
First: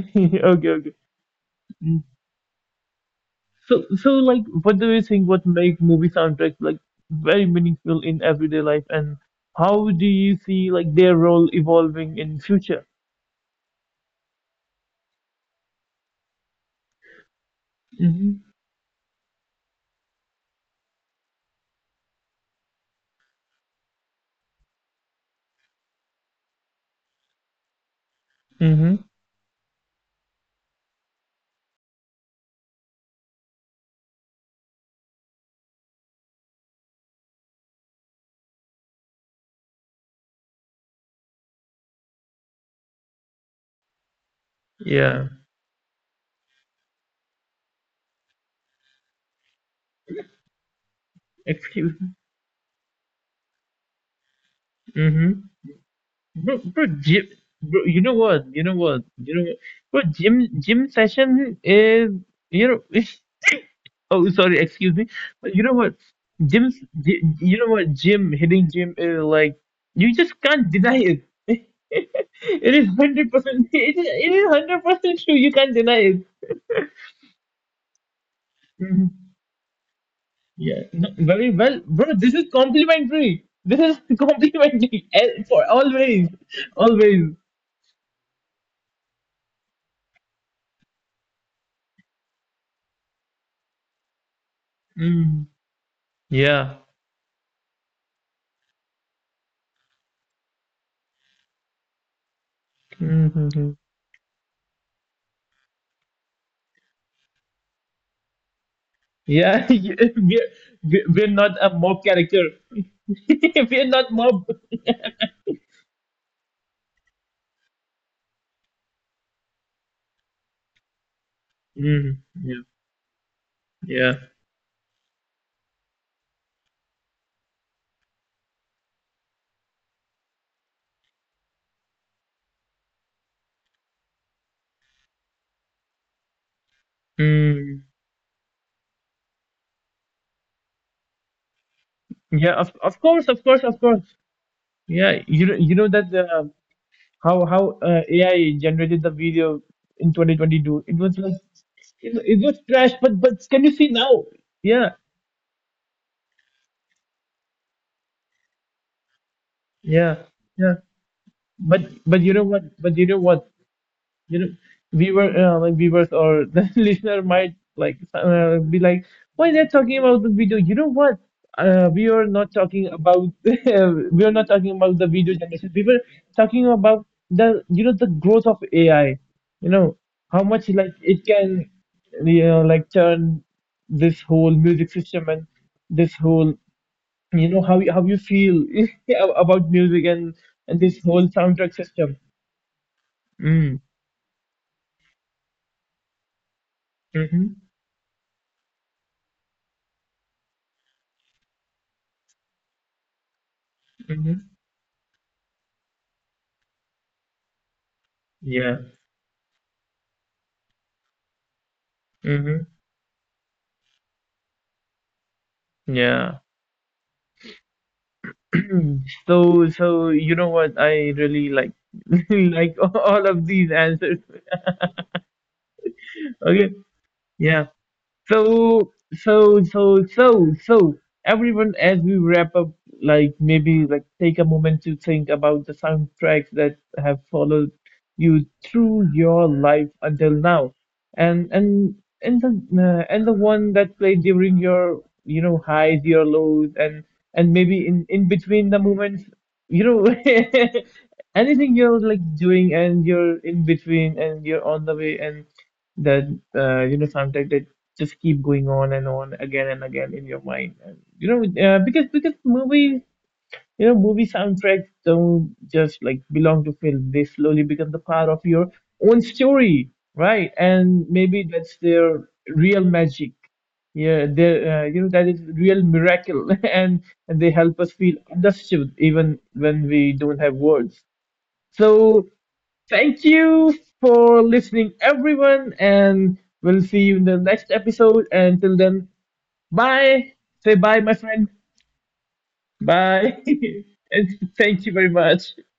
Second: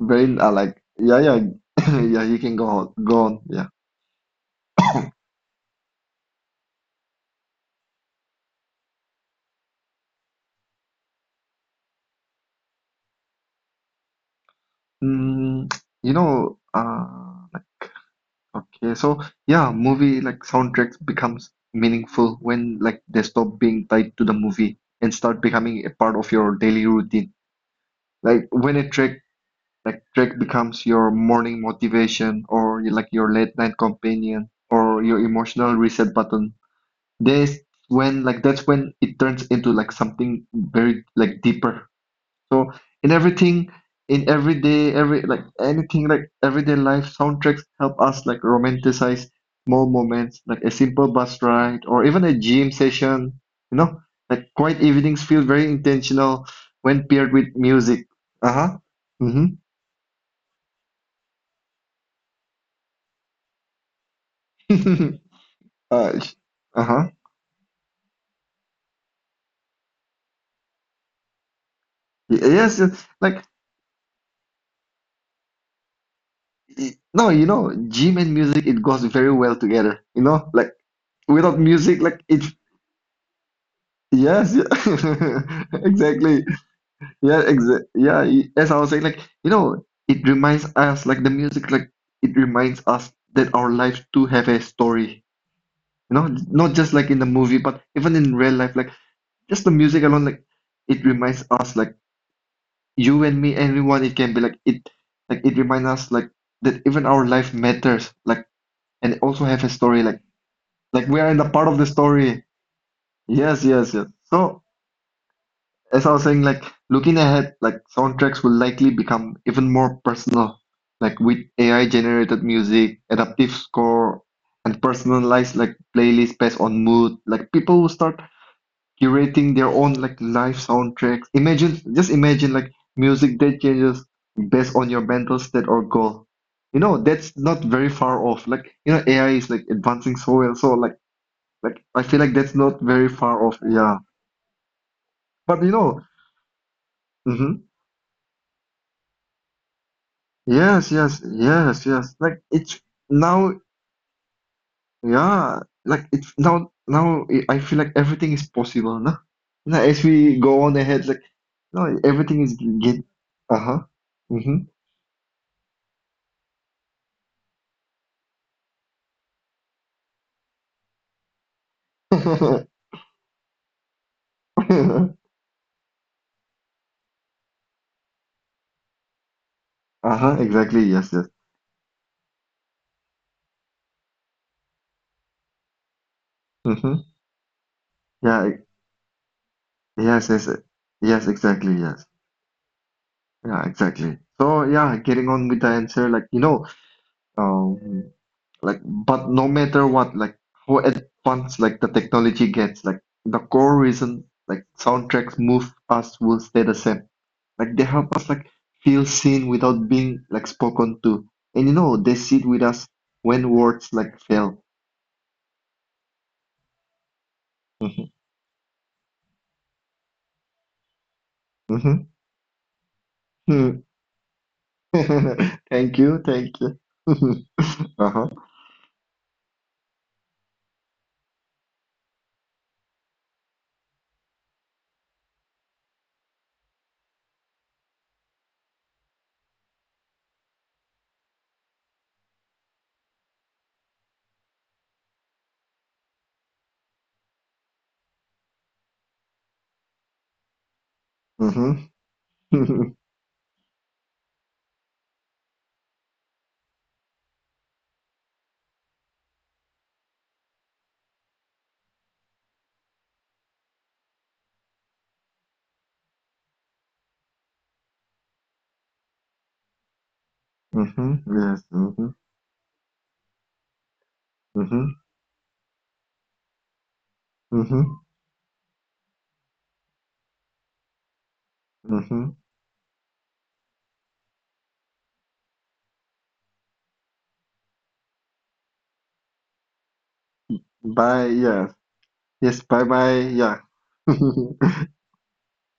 Speaker 2: very uh,
Speaker 1: Okay,
Speaker 2: like
Speaker 1: okay.
Speaker 2: yeah, yeah, <laughs>
Speaker 1: Mm.
Speaker 2: <coughs> yeah. You can go on, go on. Yeah.
Speaker 1: So, so like, what do you think? What make movie soundtracks like very meaningful in everyday life, and how do you see like their role evolving in future?
Speaker 2: Mm, you know, uh, like,
Speaker 1: Mm-hmm.
Speaker 2: okay, so yeah, movie like soundtracks becomes meaningful when like they stop being tied to the movie and start becoming a part of your daily routine. Like when
Speaker 1: Mm-hmm.
Speaker 2: a track like track becomes your morning motivation, or like your late night companion, or your emotional reset button. That's when like that's when it turns into like something very like deeper. So in everything, in everyday,
Speaker 1: Yeah.
Speaker 2: every like anything, like everyday life, soundtracks help us like romanticize small moments, like a simple bus ride
Speaker 1: Excuse.
Speaker 2: or even a gym session. You know, like quiet evenings feel very intentional
Speaker 1: Bro, bro,
Speaker 2: when
Speaker 1: gym,
Speaker 2: paired with
Speaker 1: bro, you
Speaker 2: music.
Speaker 1: know what? You know
Speaker 2: Uh-huh.
Speaker 1: what? You know what?
Speaker 2: Mm-hmm.
Speaker 1: Bro, gym, gym session is, you know, <laughs> oh, sorry, excuse
Speaker 2: <laughs>
Speaker 1: me. But you know what?
Speaker 2: uh, sh-
Speaker 1: Gym,
Speaker 2: uh-huh.
Speaker 1: gy- you know what? Gym, hitting gym is like, you just can't deny it. <laughs>
Speaker 2: Y-
Speaker 1: It
Speaker 2: Yes,
Speaker 1: is
Speaker 2: yes, like
Speaker 1: one hundred percent, <laughs> it is, it is one hundred percent true. You can't deny it.
Speaker 2: y- no, you know, gym and music it goes
Speaker 1: Mhm.
Speaker 2: very well together. You know, like
Speaker 1: Yeah, no, very
Speaker 2: without
Speaker 1: well,
Speaker 2: music,
Speaker 1: bro.
Speaker 2: like
Speaker 1: This is
Speaker 2: it.
Speaker 1: complimentary. This is <laughs>
Speaker 2: Yes, yeah.
Speaker 1: complimentary, eh, for
Speaker 2: <laughs>
Speaker 1: always,
Speaker 2: exactly.
Speaker 1: always.
Speaker 2: Yeah, exa yeah, y- as I was saying, like, you know, it reminds us, like, the music, like, it reminds us that our lives do have a story,
Speaker 1: Mm.
Speaker 2: you know, not
Speaker 1: Yeah.
Speaker 2: just like in the movie, but even in real life, like, just the music alone, like, it reminds us, like, you and me,
Speaker 1: <laughs>
Speaker 2: everyone, it can be like, it, like, it reminds us, like, that even our life matters, like, and also have
Speaker 1: Yeah,
Speaker 2: a
Speaker 1: <laughs>
Speaker 2: story, like,
Speaker 1: we're, we're
Speaker 2: like, we
Speaker 1: we're
Speaker 2: are in the
Speaker 1: not
Speaker 2: part
Speaker 1: a
Speaker 2: of the
Speaker 1: mob character.
Speaker 2: story.
Speaker 1: <laughs>
Speaker 2: Yes,
Speaker 1: We're
Speaker 2: yes, yes.
Speaker 1: not mob.
Speaker 2: So, as I was saying, like looking ahead, like soundtracks will likely become even more personal, like with A I
Speaker 1: Mm,
Speaker 2: generated
Speaker 1: yeah,
Speaker 2: music, adaptive
Speaker 1: yeah.
Speaker 2: score, and personalized like playlists based on mood. Like people will start curating their own like live soundtracks. Imagine, just imagine like music that changes based on your mental state or goal. You know, that's not
Speaker 1: Mm,
Speaker 2: very far off. Like, you know, A I is like advancing so well. So like like I feel like
Speaker 1: yeah,
Speaker 2: that's
Speaker 1: of,
Speaker 2: not
Speaker 1: of
Speaker 2: very
Speaker 1: course, of
Speaker 2: far off.
Speaker 1: course, of
Speaker 2: Yeah.
Speaker 1: course. Yeah, you know-
Speaker 2: But you
Speaker 1: you know
Speaker 2: know,
Speaker 1: that uh, how
Speaker 2: mhm.
Speaker 1: how uh, A I generated the video in twenty twenty-two.
Speaker 2: Yes,
Speaker 1: It was
Speaker 2: yes,
Speaker 1: like
Speaker 2: yes,
Speaker 1: it,
Speaker 2: yes. Like
Speaker 1: it was
Speaker 2: it's
Speaker 1: trash, but but
Speaker 2: now,
Speaker 1: can you see now? Yeah,
Speaker 2: yeah. Like it's now, now I I feel like everything is possible, no? Now as
Speaker 1: yeah,
Speaker 2: we go
Speaker 1: yeah.
Speaker 2: on ahead, like
Speaker 1: But
Speaker 2: no,
Speaker 1: but you
Speaker 2: everything
Speaker 1: know
Speaker 2: is
Speaker 1: what? But
Speaker 2: get.
Speaker 1: you know what?
Speaker 2: Uh-huh.
Speaker 1: You know viewer, uh, like viewers or the <laughs> listener might like uh, be like, why they're talking about the video? You know what, uh, we are not
Speaker 2: Mm-hmm.
Speaker 1: talking about, <laughs> we are not talking about the
Speaker 2: <laughs>
Speaker 1: video generation, we were talking about the, you know, the growth of AI, you know,
Speaker 2: Uh-huh.
Speaker 1: how much
Speaker 2: Exactly.
Speaker 1: like
Speaker 2: Yes.
Speaker 1: it
Speaker 2: Yes.
Speaker 1: can, you know, like turn this whole music system, and this whole,
Speaker 2: Mm-hmm.
Speaker 1: you know, how you, how you
Speaker 2: Yeah. e-
Speaker 1: feel <laughs> about music,
Speaker 2: Yes.
Speaker 1: and
Speaker 2: Yes. e-
Speaker 1: and this whole
Speaker 2: Yes.
Speaker 1: soundtrack
Speaker 2: Exactly. Yes.
Speaker 1: system.
Speaker 2: Yeah.
Speaker 1: Mm.
Speaker 2: Exactly. So yeah, getting on with the answer, like you know, um, like, but no matter what, like how advanced like the technology gets, like the core reason
Speaker 1: Hmm.
Speaker 2: like soundtracks move us will stay the same. Like they help us like
Speaker 1: Yeah.
Speaker 2: feel seen without being like spoken to, and you know they sit with
Speaker 1: Hmm.
Speaker 2: us when words like fail.
Speaker 1: Yeah. <clears throat> So, so you know what? I really like,
Speaker 2: Mm-hmm.
Speaker 1: <laughs> like, all of these
Speaker 2: <laughs>
Speaker 1: answers.
Speaker 2: Thank you, thank
Speaker 1: Okay.
Speaker 2: you. <laughs>
Speaker 1: Yeah.
Speaker 2: Uh-huh.
Speaker 1: So, so, so, so, so, everyone, as we wrap up, like maybe like take a moment to think about the soundtracks that have followed you through your life until now, and and and the, uh, and the one that played during your, you know, highs, your lows, and and maybe in in between the moments, you know, <laughs> anything
Speaker 2: Mm-hmm.
Speaker 1: you're like doing
Speaker 2: <laughs>
Speaker 1: and you're in between and you're on the way, and that, uh, you know, soundtrack that just keep going on and on again and again in your mind. And, you know, uh, because because movies, you know, movie soundtracks don't just like belong to film. They slowly become the part of your own story, right? And
Speaker 2: Mm-hmm.
Speaker 1: maybe
Speaker 2: Yes.
Speaker 1: that's
Speaker 2: Mm-hmm.
Speaker 1: their real magic. Yeah, they, uh,
Speaker 2: Mm-hmm.
Speaker 1: you know, that is real miracle, <laughs> and and they help
Speaker 2: Mm-hmm.
Speaker 1: us feel understood even when we don't have words. So
Speaker 2: Mm-hmm.
Speaker 1: thank you for listening, everyone, and we'll see you in the next episode. Until then, bye. Say bye, my
Speaker 2: Bye.
Speaker 1: friend.
Speaker 2: Yes. Yes. Bye. Bye.
Speaker 1: Bye,
Speaker 2: Yeah.
Speaker 1: <laughs> and
Speaker 2: <laughs>
Speaker 1: thank you very much.